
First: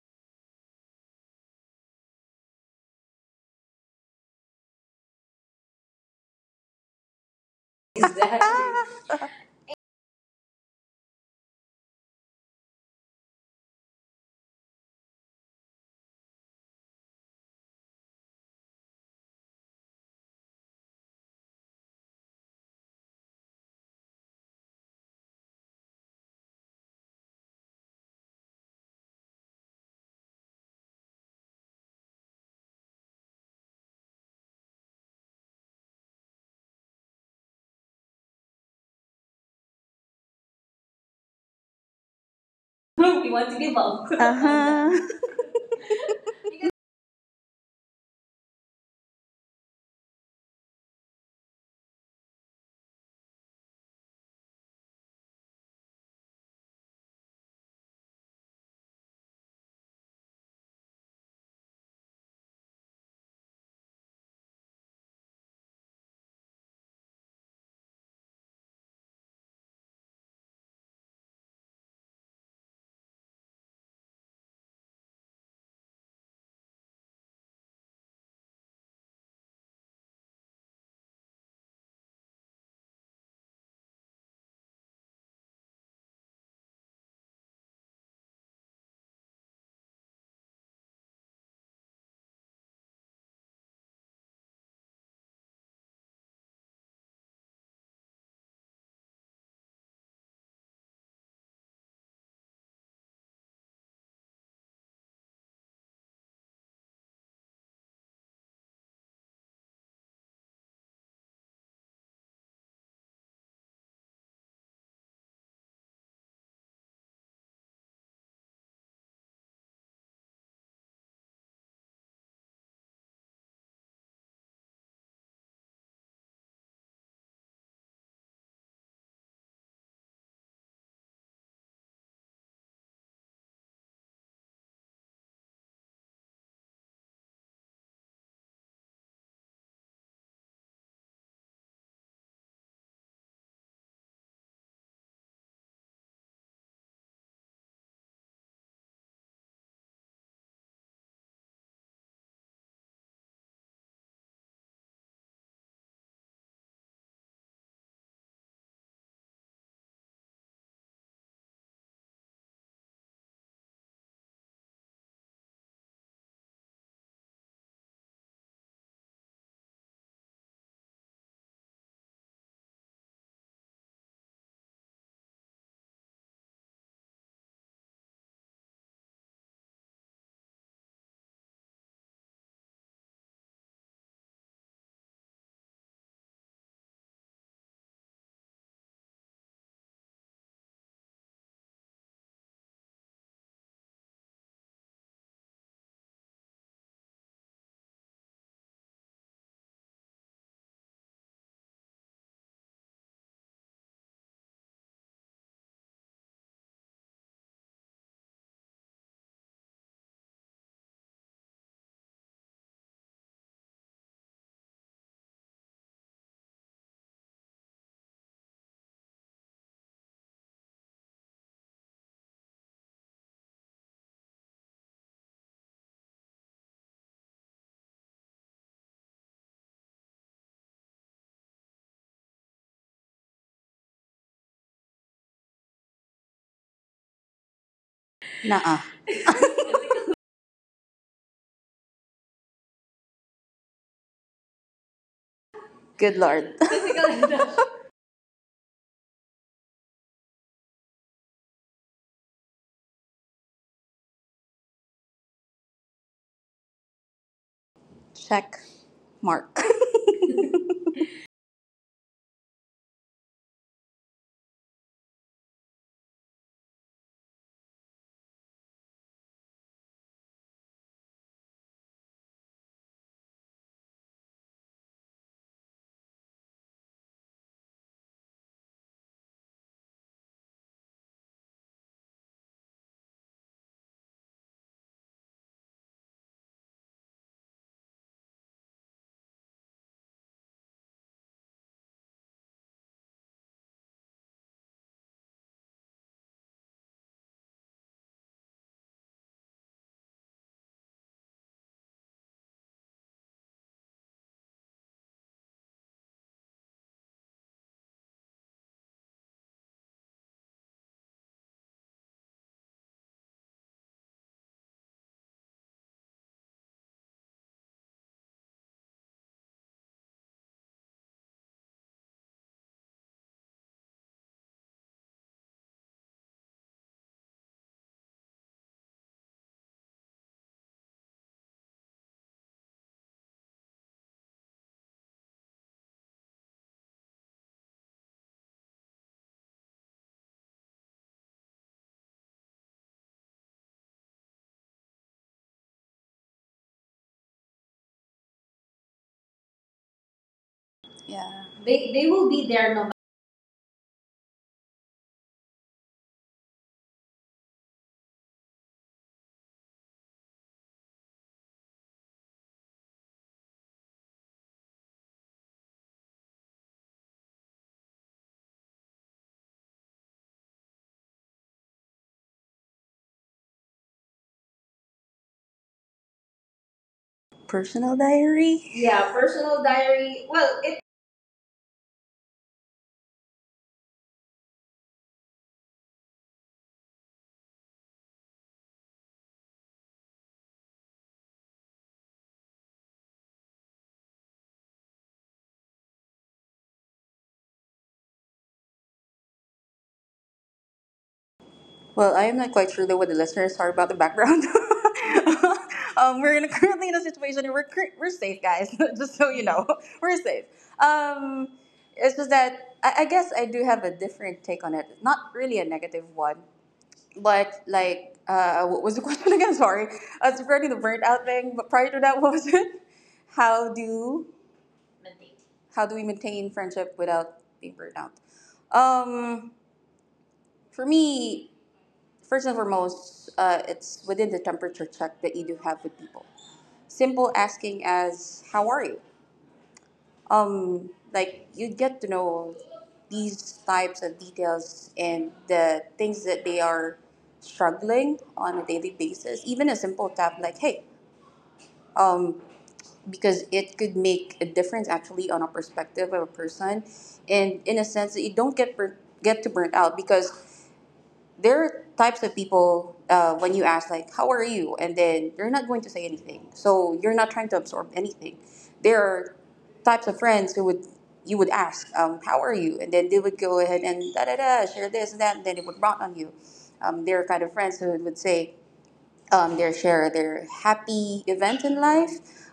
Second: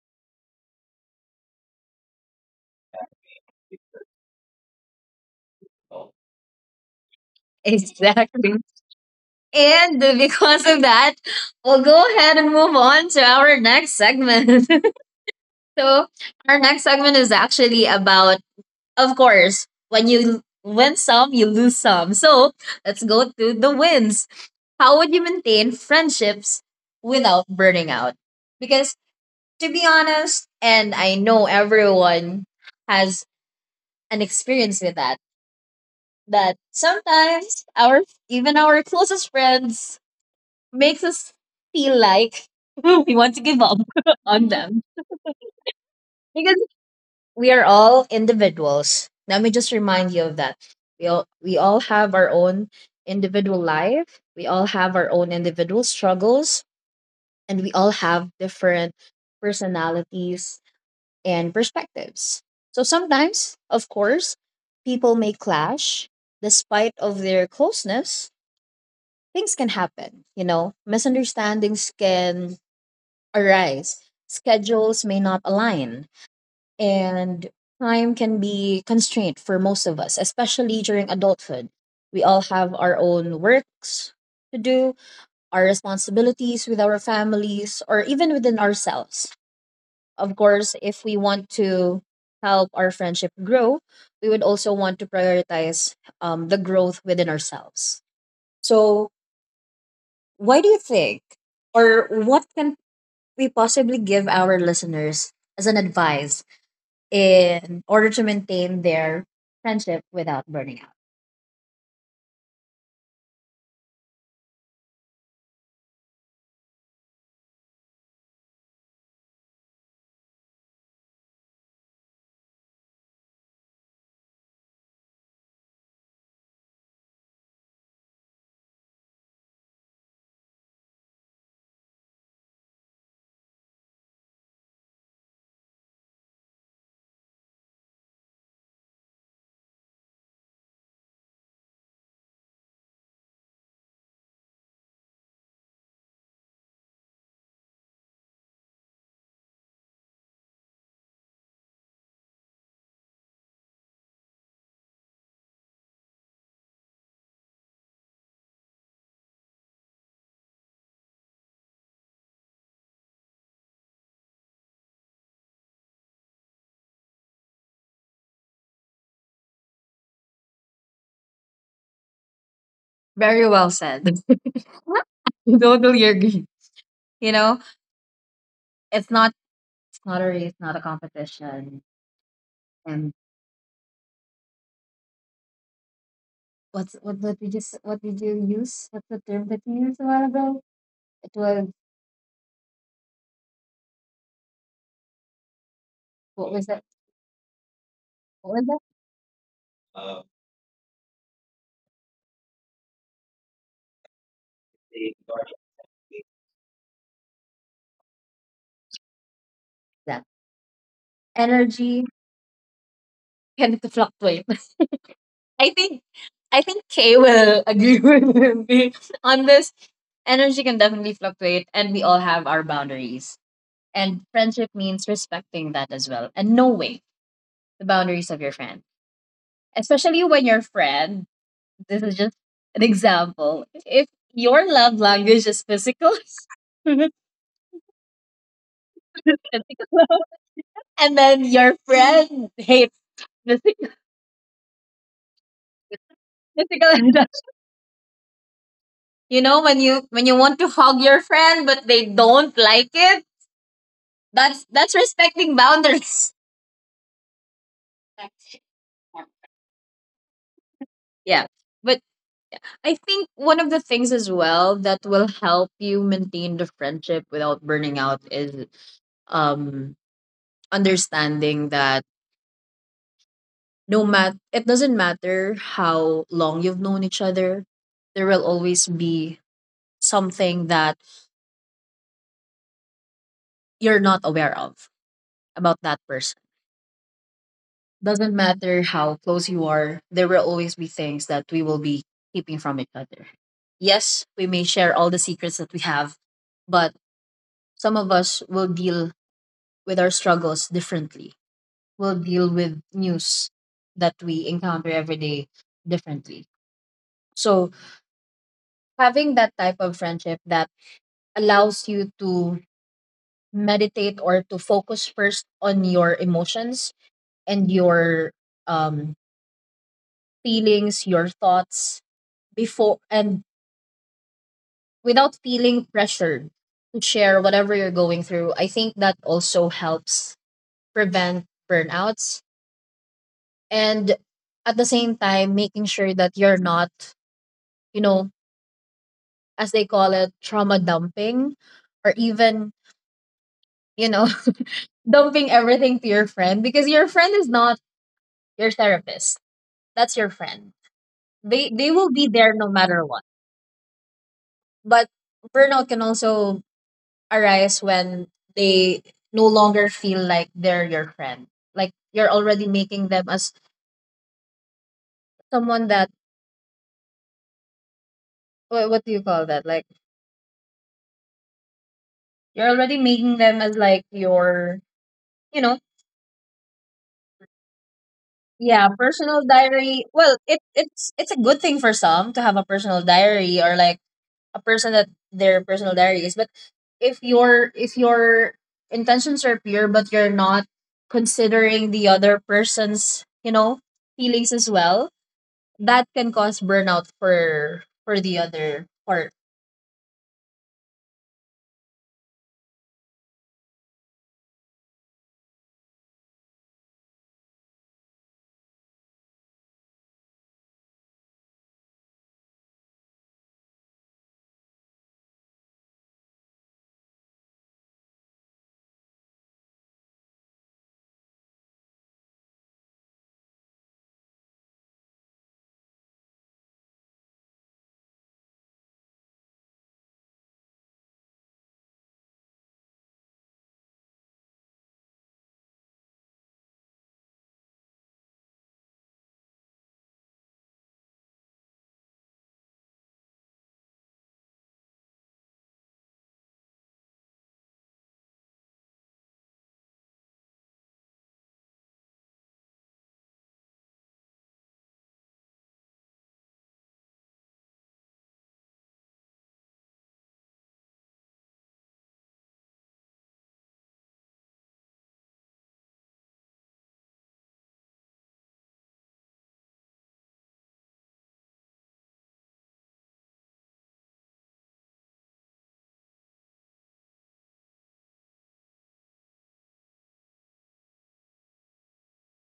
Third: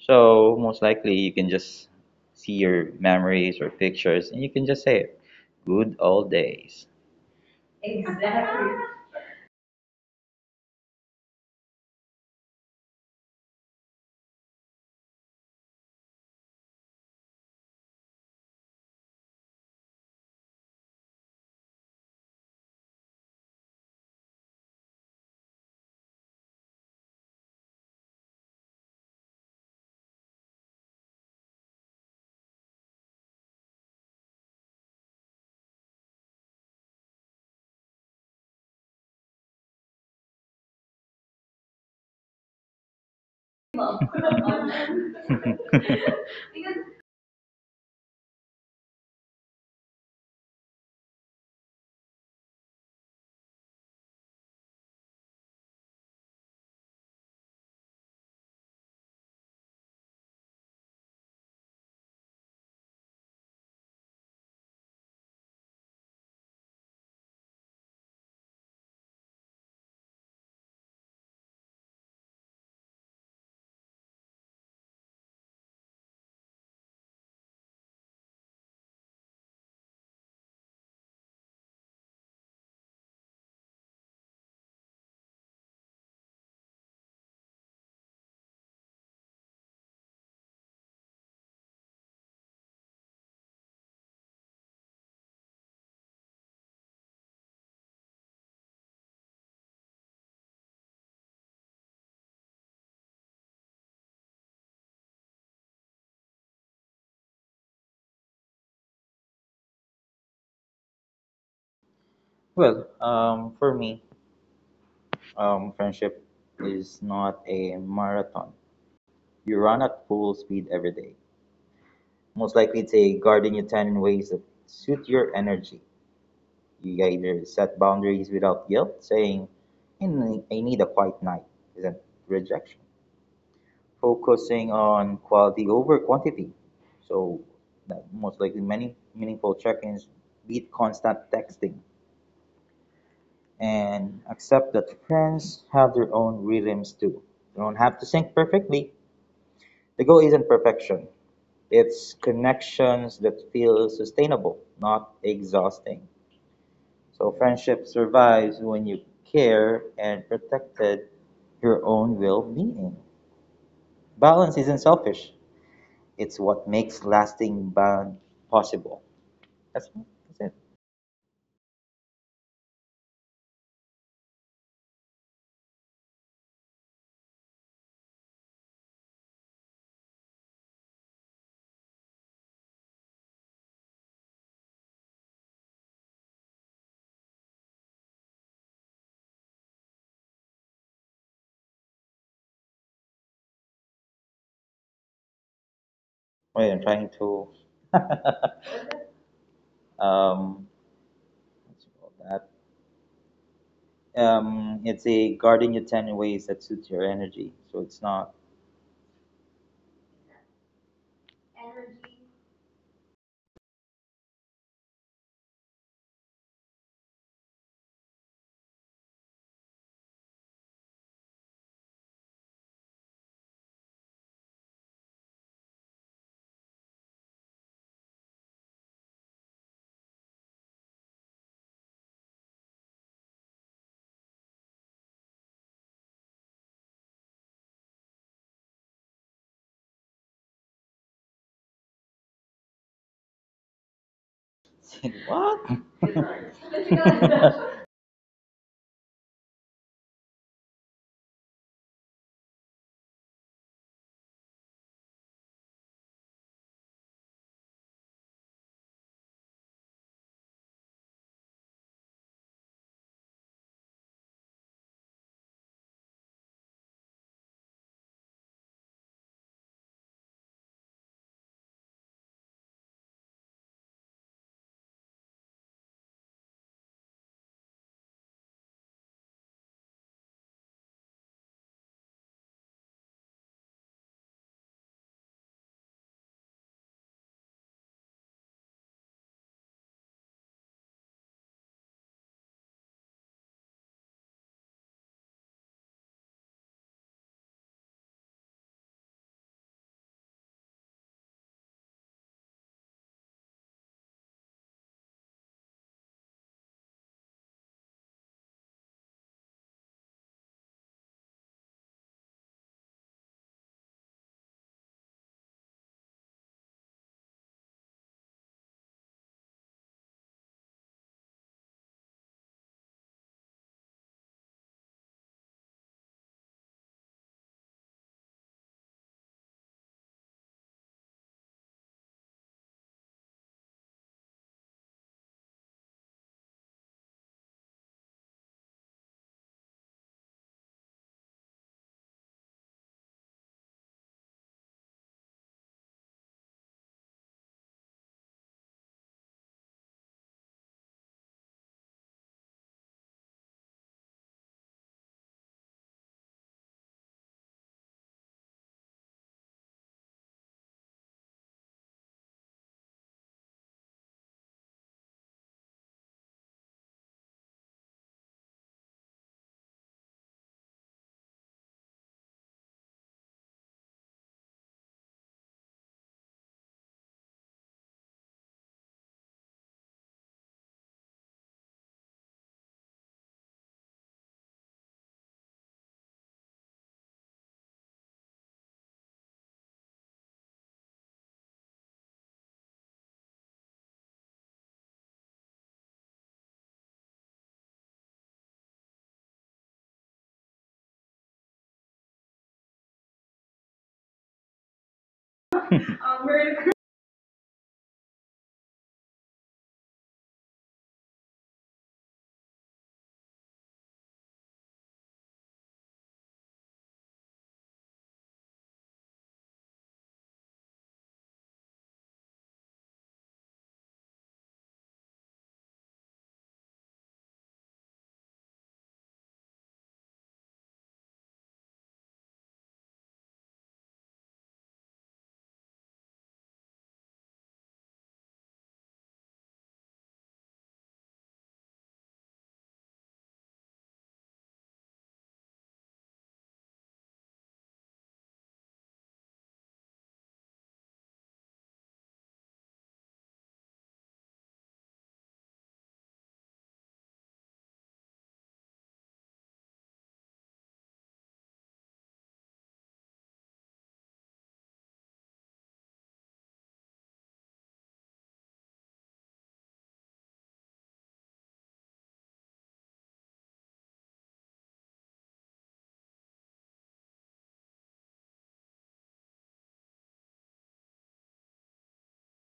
S2: So most likely you can just see your memories or pictures and you can just say it. Good old days.
S1: Exactly.
S2: Exactly.
S3: Exactly.
S1: And because of that, we'll go ahead and move on to our next segment. So, our next segment is actually about, of course, when you win some, you lose some. So, let's go to the wins. How would you maintain friendships without burning out? Because to be honest, and I know everyone has an experience with that, that sometimes our even our closest friends makes us feel like we
S3: You
S1: want to
S3: want to
S1: give
S3: give
S1: up
S3: up. Uh
S1: on
S2: Well,
S1: them
S3: huh.
S1: because
S2: because
S1: we are all individuals. Let me just remind you of that. We all have our own individual life. We all have our own individual struggles and we all have different personalities and perspectives. So sometimes, of course, people may clash despite of their closeness, things can happen, you know, misunderstandings can arise, schedules may not align, and time can be constrained for most of us, especially during adulthood. We all have our own works to do, our responsibilities with our families, or even within ourselves. Of course, if we want to help our friendship grow, we would also want to prioritize the growth within ourselves. So, why do you think, or what can we possibly give our listeners as an advice in order to maintain their friendship without burning out?
S2: well, for me, friendship is not a marathon. You run at full speed every day. Most likely, it's a guarding your time in ways that suit your energy. You either set boundaries without guilt, saying, " I need a quiet night," isn't rejection. Focusing on quality over quantity. So, that most likely, many meaningful check ins beat constant texting. And accept that friends have their own rhythms too. They don't have to sync perfectly. The goal isn't perfection. It's connections that feel sustainable, not exhausting. So friendship survives when you care and protected your own well-being. Balance isn't selfish. It's what makes lasting bond possible. That's, that's it.
S1: Very well said. I totally agree. You know, it's not it's not a race, not a competition. And what's what did you just what did you use? What's the term that you used a while ago? It was what was
S2: Wait, I'm
S1: that?
S2: trying to,
S1: What was that?
S2: um, what's it called? It's a guarding your ten ways that suits your energy. So it's not
S1: That energy
S2: energy.
S1: can fluctuate. I think I think Kay will agree with me on this. Energy can definitely fluctuate, and we all have our boundaries. And friendship means respecting that as well, and knowing the boundaries of your friend, especially when your friend. This is just an example. If your love language is physical, physical
S3: Nuh-uh.
S1: love, and then your friend hates physical
S2: What?
S3: Good lord.
S1: physical and
S3: Difficult.
S1: when you want to hug your friend but they don't like it, that's respecting boundaries.
S3: Check mark.
S1: Yeah. But I think one of the things as well that will help you maintain the friendship without burning out is um understanding that no mat it doesn't matter how long you've known each other, there will always be something that you're not aware of about that person. Doesn't matter how close you are, there will always be things that we will be keeping from each other. Yes, we may share all the secrets that we have, but some of us will deal with our struggles differently. We'll deal with news that we encounter every day differently. So, having that type of friendship that allows you to meditate or to focus first on your emotions and your um, feelings, your thoughts before and without feeling pressured to share whatever you're going through. I think that also helps prevent burnouts and at the same time making sure that you're not, you know, as they call it, trauma dumping or even, you know, dumping everything to your friend because your friend is not your therapist. That's your friend.
S3: Yeah.
S1: They they
S3: They
S1: will
S3: will
S1: be
S3: be
S1: there no
S3: there no matter.
S1: matter what. But burnout can also arise when they no longer feel like they're your friend. Like you're already making them as someone that what do you call that? Like you're already making them as like your you know
S3: Personal diary.
S1: yeah,
S3: Yeah,
S1: personal
S3: personal
S1: diary.
S3: diary.
S1: Well,
S3: Well, it.
S1: it's a good thing for some to have a personal diary or like a person that their personal diary is. But if your intentions are pure, but you're not considering the other person's, you know, feelings as well, that can cause burnout for the other part.
S3: Well, I am not quite sure though what the listeners are about the background.
S2: um,
S3: We're in a, currently in a situation where we're safe, guys. Just so you know, we're safe. Um, it's just that I guess I do have a different take on it. Not really a negative one, but like, what was the question again? Sorry. It's regarding the burnout thing, but prior to that, what was it? How do how do we maintain friendship without being burnt out? Um, for me, first and foremost, it's within the temperature check that you do have with people. Simple asking as "How are you?" Like you get to know these types of details and the things that they are struggling on a daily basis. Even a simple tap like "Hey," um, because it could make a difference actually on a perspective of a person, and in a sense that you don't get burnt, get to burnt out. Because there are types of people when you ask like how are you and then they're not going to say anything, so you're not trying to absorb anything. There are types of friends who would, you would ask, how are you and then they would go ahead and da da da share this and that and then it would rot on you. There are kind of friends who would say, their share their happy event in life.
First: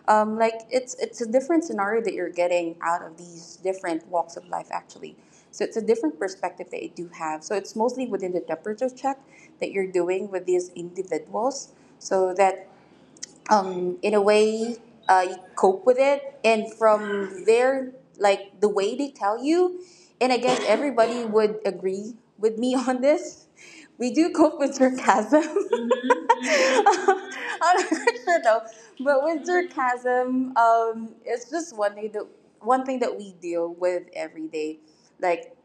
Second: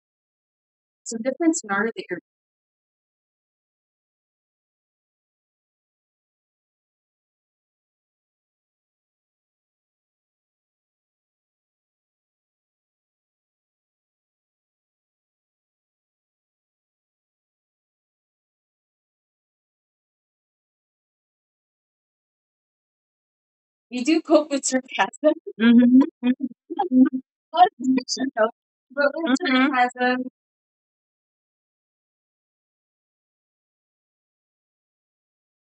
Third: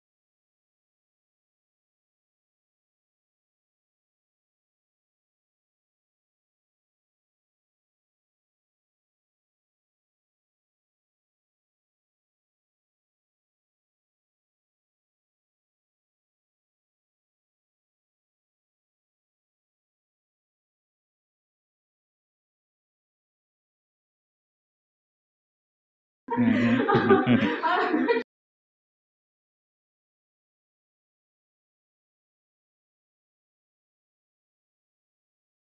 S3: Like
S1: It's a
S3: it's a
S1: different
S3: different
S1: scenario
S3: scenario
S1: that
S3: that
S1: you're.
S3: you're getting out of these different walks of life actually. So it's a different perspective that you do have, so it's mostly within the temperature check that you're doing with these individuals. So that in a way, you cope with it, and from there, like the way they tell you, and again everybody would agree with me on this,
S1: You
S3: we
S1: do
S3: do
S1: cope
S3: cope
S1: with
S3: with
S1: sarcasm.
S3: sarcasm.
S1: Mm-hmm.
S3: Mm-hmm.
S1: What?
S3: I'm not sure though,
S1: But
S3: but
S1: with
S3: with
S1: Mhm. sarcasm,
S3: sarcasm, it's just one thing that we deal with every day. Like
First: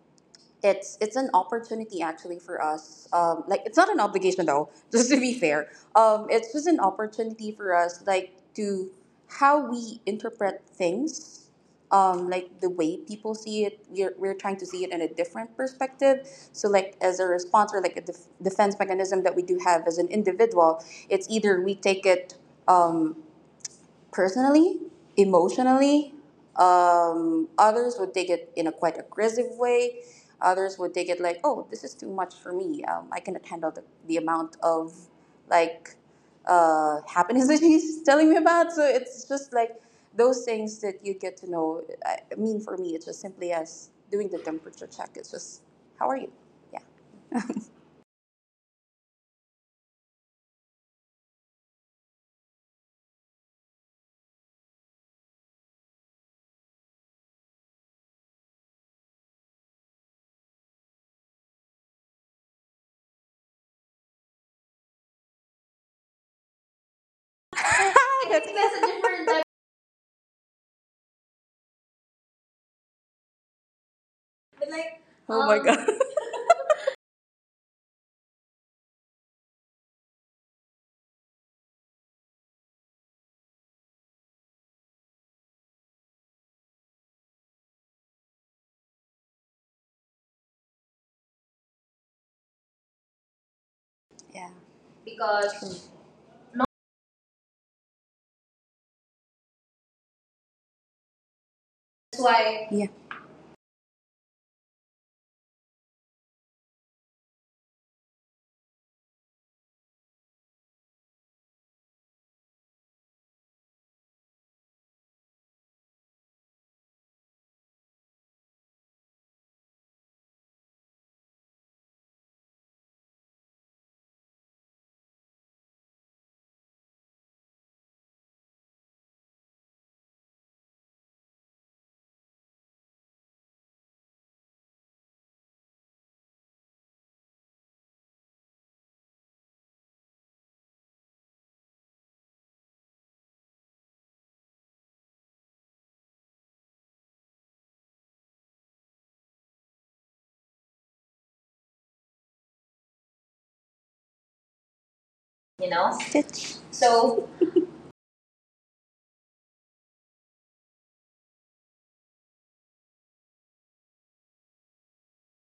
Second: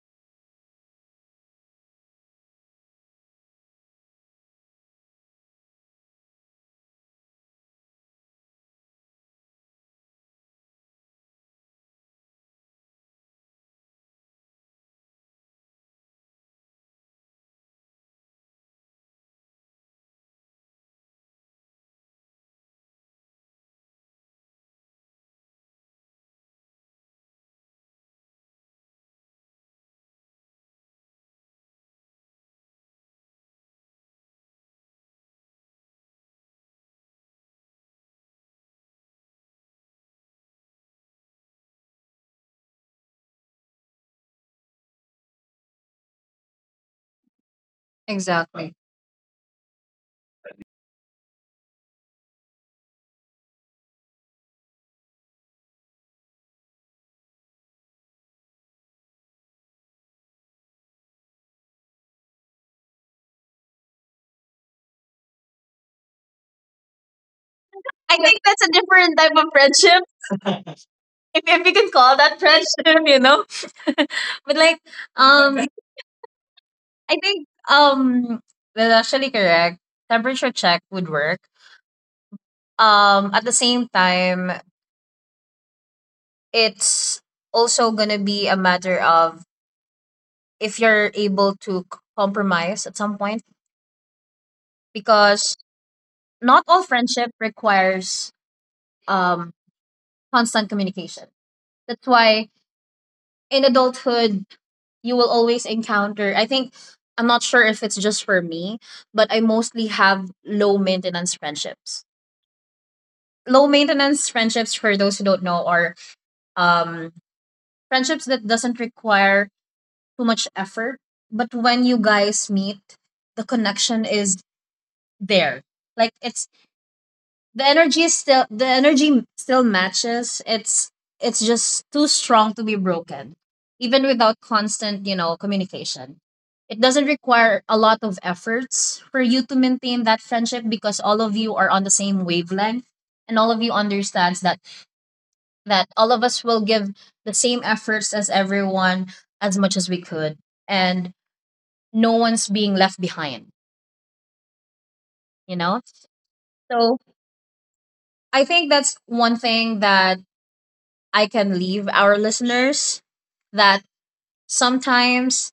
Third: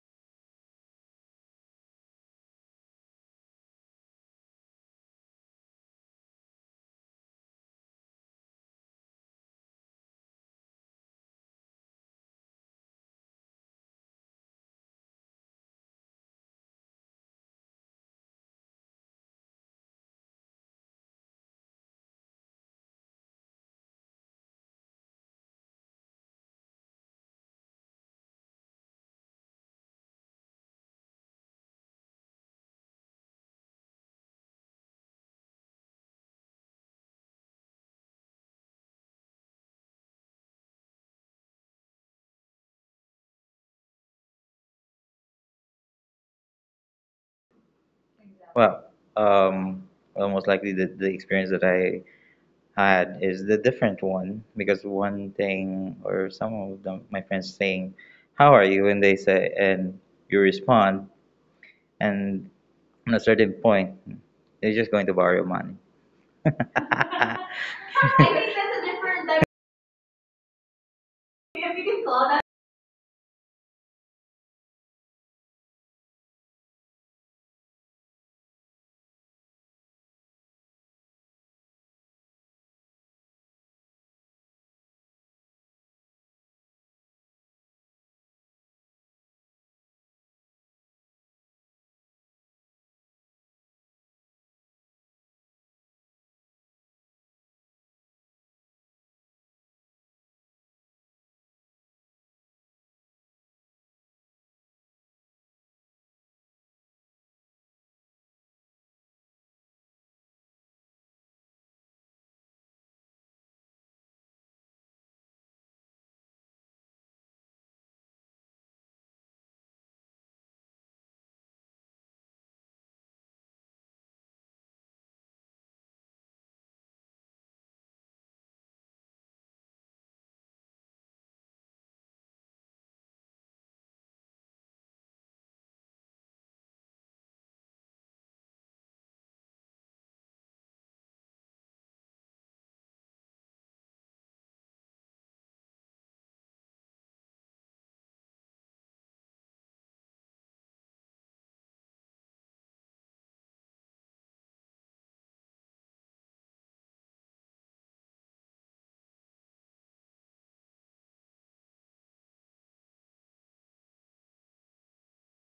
S3: it's an opportunity actually for us. Like it's not an obligation though, just to be fair. It's just an opportunity for us, like to how we interpret things, like the way people see it. We're trying to see it in a different perspective. So like as a response or like a defense mechanism that we do have as an individual, it's either we take it. Um, personally, emotionally. Others would take it in a quite aggressive way. Others would take it like, oh, this is too much for me. I cannot handle the amount of like happiness that she's telling me about. So it's just like those things that you get to know. I mean, for me, it's just simply as doing the temperature check. It's just, how are you? Yeah.
S1: exactly.
S2: Well, um, well, likely the experience that I had is the different one because one thing or some of them, my friends saying, "How are you?" and they say, and you respond, and on a certain point, they're just going to borrow money. I think
S1: I think
S3: I think
S1: that's a
S3: that's
S2: that's
S3: a
S2: a
S1: different
S3: different.
S1: type
S2: different
S3: Type.
S1: of
S2: type.
S1: friendship, if you
S2: If we
S1: can
S2: can
S1: call
S2: call
S1: that
S2: that.
S1: friendship, you know. But
S3: But
S1: like,
S3: like, oh
S1: um,
S3: my god.
S1: I think that's actually correct. Temperature check would work. At the same time, it's also gonna be a matter of if you're able to compromise at some point
S3: Yeah.
S1: because
S3: Because
S1: not all friendship requires um, constant communication. That's
S3: that's
S1: why
S3: why. Yeah.
S1: in adulthood, you will always encounter. I think I'm not sure if it's just for me, but I mostly have low maintenance friendships. Low maintenance friendships for those who don't know are um friendships that doesn't require too much effort, but when you guys meet the connection is there. Like it's the energy still matches. It's just too strong to be broken, even without constant, you know, communication. It doesn't require a lot of efforts for you to maintain that friendship because all of you are on the same wavelength and all of you understands that all of us will give the same efforts as everyone as much as we could, and no one's being left behind, you
S3: You
S1: know?
S3: know? Stitch.
S1: So
S3: So
S1: I think that's one thing that I can leave our listeners that sometimes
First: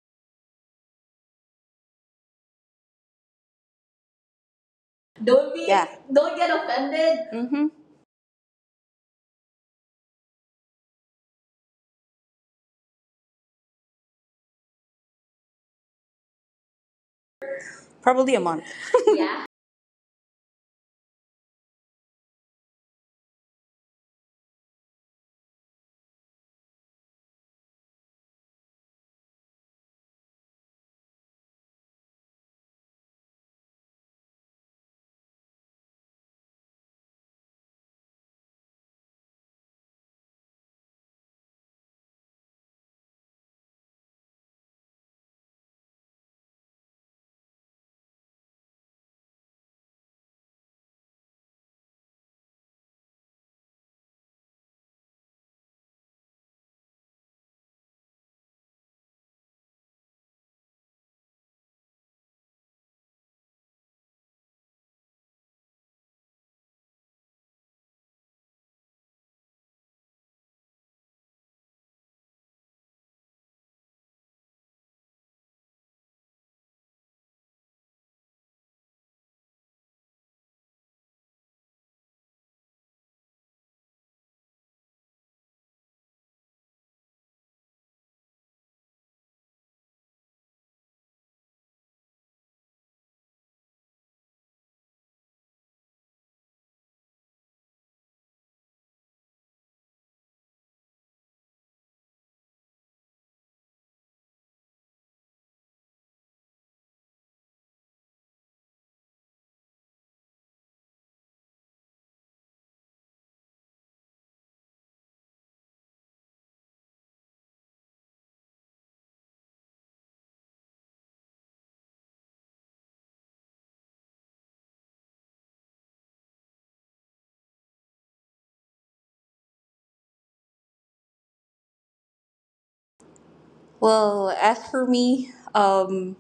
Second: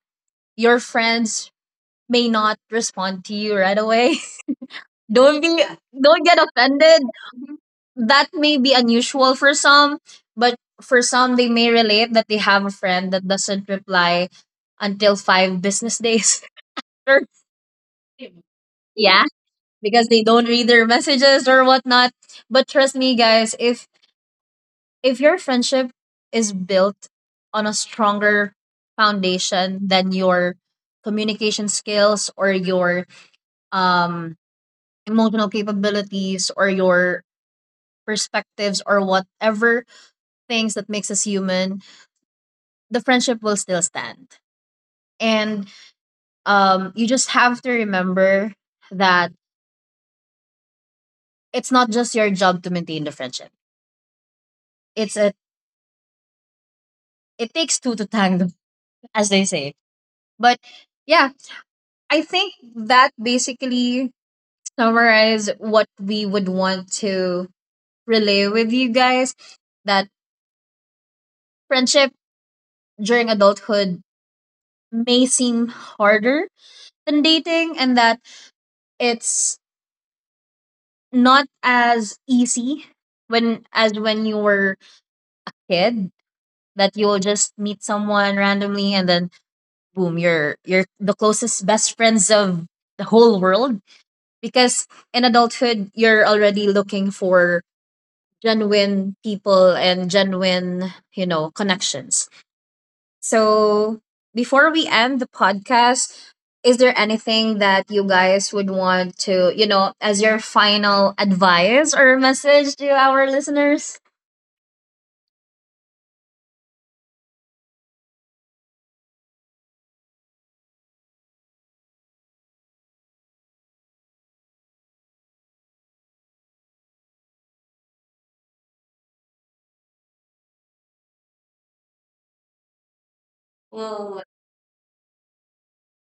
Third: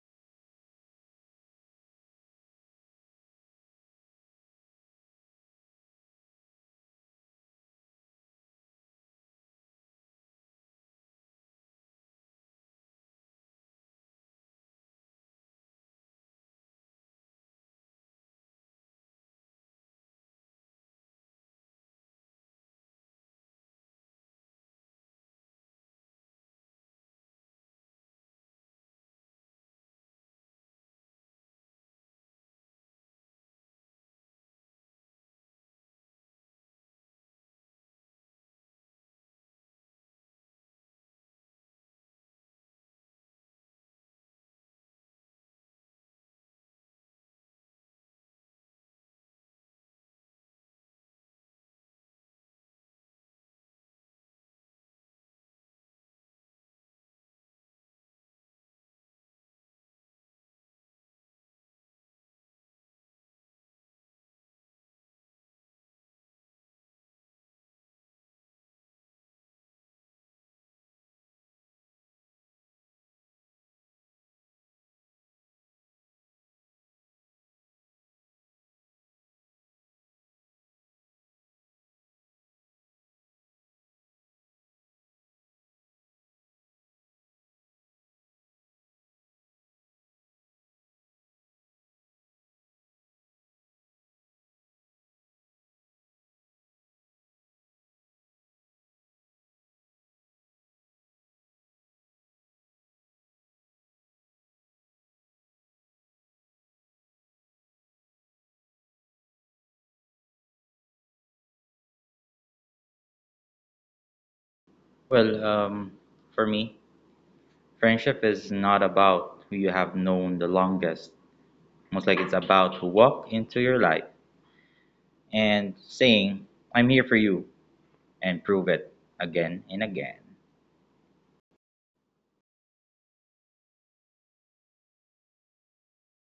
S1: your friends may not respond to you right away. don't
S3: don't
S1: be
S3: be yeah.
S1: don't
S3: Don't
S1: get
S3: get
S1: offended.
S3: offended. Mm-hmm.
S1: That may be unusual for some, but for some they may relate that they have a friend that doesn't reply until 5 business days. Or-
S3: Probably a month.
S1: yeah,
S3: Yeah.
S1: because they don't read their messages or whatnot. But trust me guys, if your friendship is built on a stronger foundation than your communication skills or your um, emotional capabilities or your perspectives or whatever things that makes us human, the friendship will still stand. And you just have to remember that it's not just your job to maintain the friendship. it's a it takes two to tango, as they say. But yeah, I think that basically summarize what we would want to relay with you guys: that friendship during adulthood may seem harder than dating, and that it's not as easy when as when you were a kid, that you'll just meet someone randomly and then boom, you're the closest best friends of the whole world, because in adulthood you're already looking for genuine people and genuine, you know, connections. So before we end the podcast, is there anything that you guys would want to, you know, as your final advice or message to our listeners?
S2: Well, for me, friendship is not about who you have known the longest. Most like it's about who walked into your life and saying, I'm here for you, and prove it again and again.
S1: Well,
S3: Well, as for me,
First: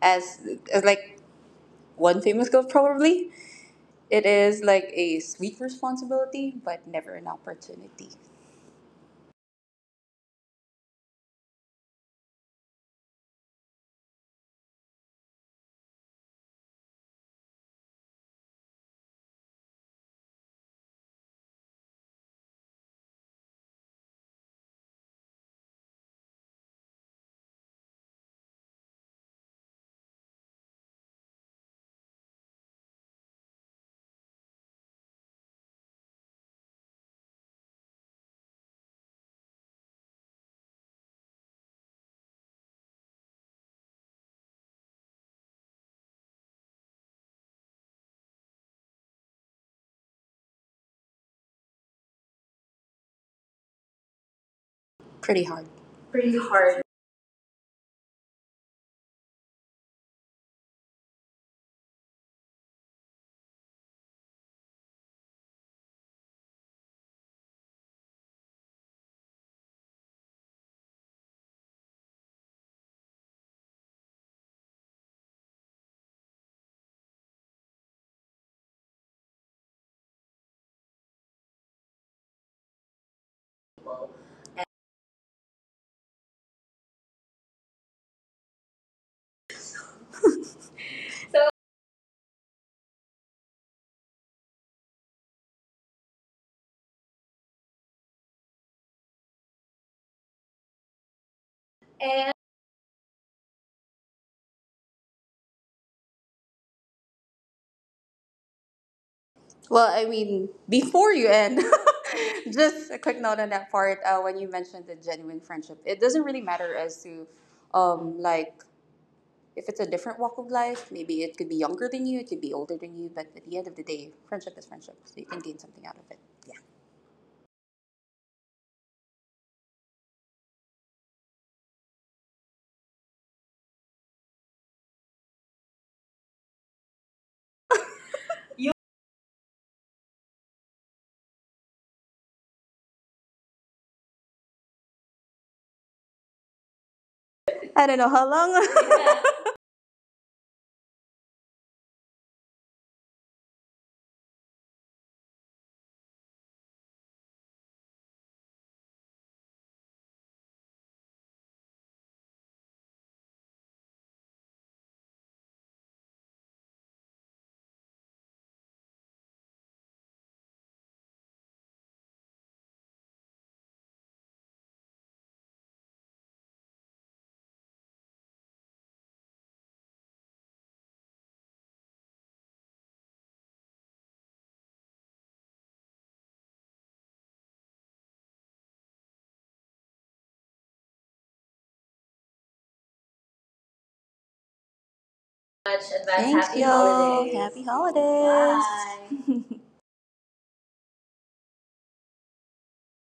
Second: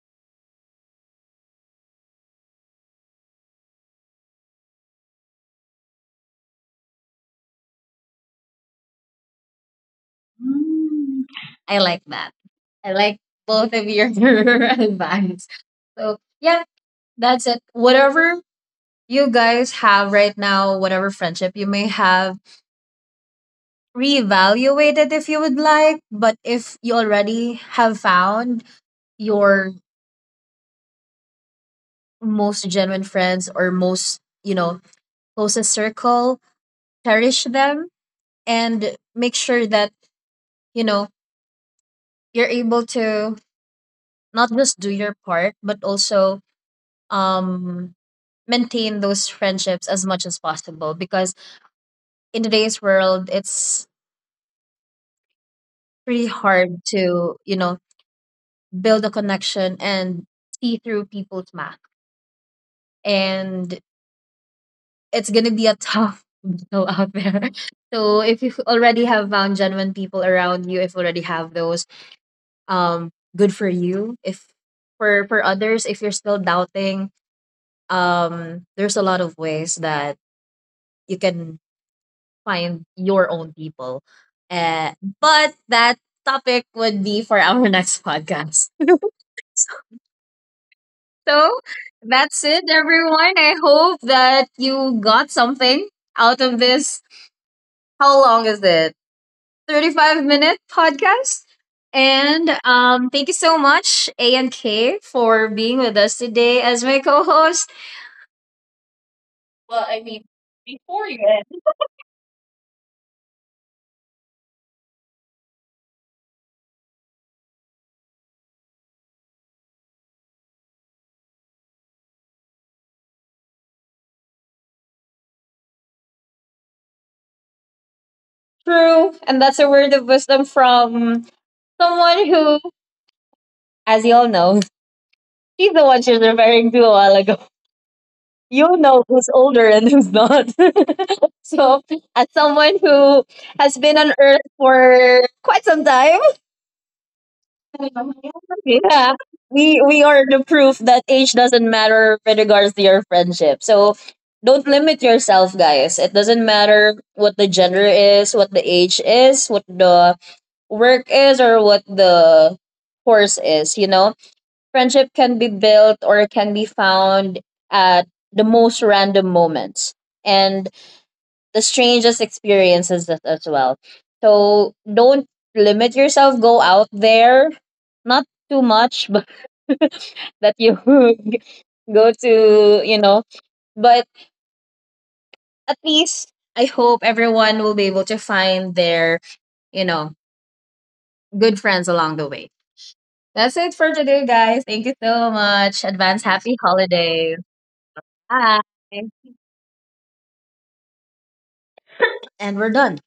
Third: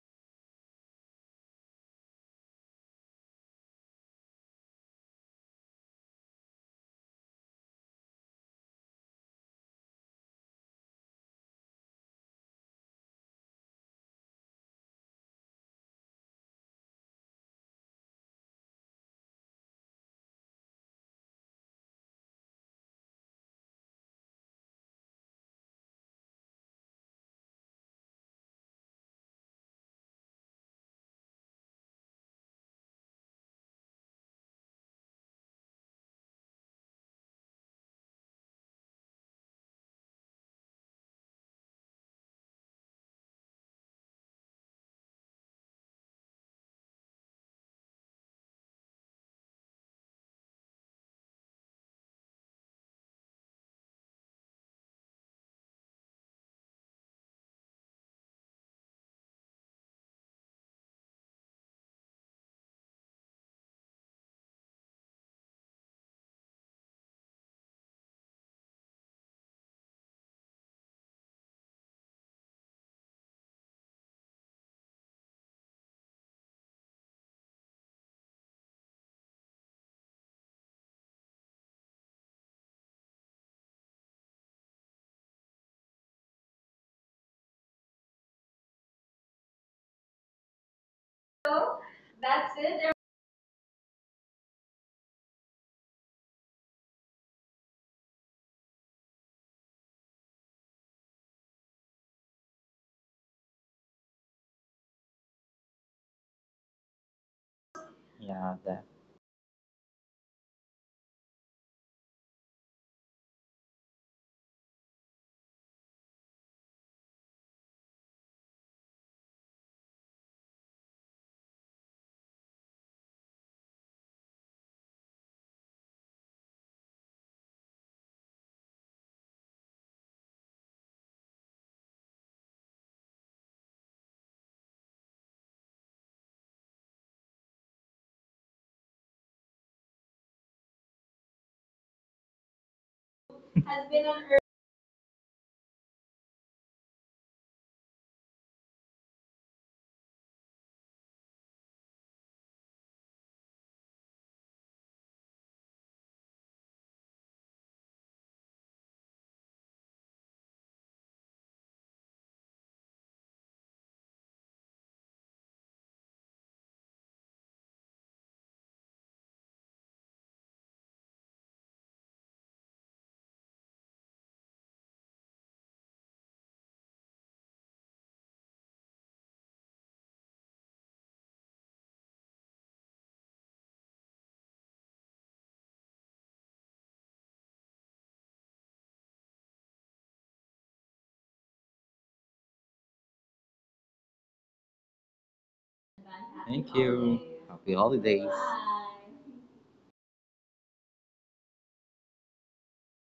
S3: as, as like one famous girl, probably it is like a sweet responsibility, but never an opportunity.
S1: mm, I like that. I like both of your advice. So yeah, that's it. Whatever you guys have right now, whatever friendship you may have, reevaluate it if you would like. But if you already have found your most genuine friends or most, you know, closest circle, cherish them and make sure that, you know, you're able to not just do your part, but also um maintain those friendships as much as possible, because in today's world it's
S3: Pretty hard.
S1: pretty
S3: Pretty
S1: hard
S3: hard.
S1: to, you know, build a connection and see through people's mask, and it's gonna be a tough battle out there. So if you already have found genuine people around you, if you already have those, um, good for you. If For for others, if you're still doubting, there's a lot of ways that you can find your own people. Uh, but that topic would be for our next podcast. So
S2: So
S1: that's
S2: that's
S1: it,
S2: it. There.
S1: everyone. I hope that you got something out of this. How long is this? 35-minute podcast.
S3: And
S1: And thank you so much, A and K, for being with us today as my co host.
S2: Yeah, that.
S3: well,
S1: Well,
S3: I
S1: I mean,
S3: mean, before
S1: before
S3: you
S1: you end.
S3: end, just a quick note on that part. When you mentioned the genuine friendship, it doesn't really matter as to, like if it's a different walk of life, maybe it could be younger than you, it could be older than you, but at the end of the day, friendship is friendship, so you can gain something out of it.
S1: True. And that's a word of wisdom from someone who, as you all know, she's the one she was referring to a while ago.
S3: Yeah.
S1: You'll know who's older and who's not. So, as someone who has
S2: Has
S1: been
S2: been
S1: on
S2: an earth.
S1: Earth for quite some time,
S3: I don't know how long. Much
S1: yeah. We are the proof that age doesn't matter with regards to your friendship. So don't limit yourself, guys. It doesn't matter what the gender is, what the age is, what the work is, or what the course is, you know? Friendship can be built or can be found at the most random moments. And the strangest experiences as well. So don't limit yourself. Go out there, not too much, but that you go to, you know. But at least I hope everyone will be able to find their, you know, good friends along the way. That's it for today, guys. Thank you so much.
S3: advice.
S1: Advance
S3: Happy
S1: happy
S2: Thank you.
S3: holidays.
S1: holidays.
S3: Happy
S2: Happy holidays.
S3: holidays.
S1: Bye.
S3: Bye.
S2: Bye.
S1: And we're done.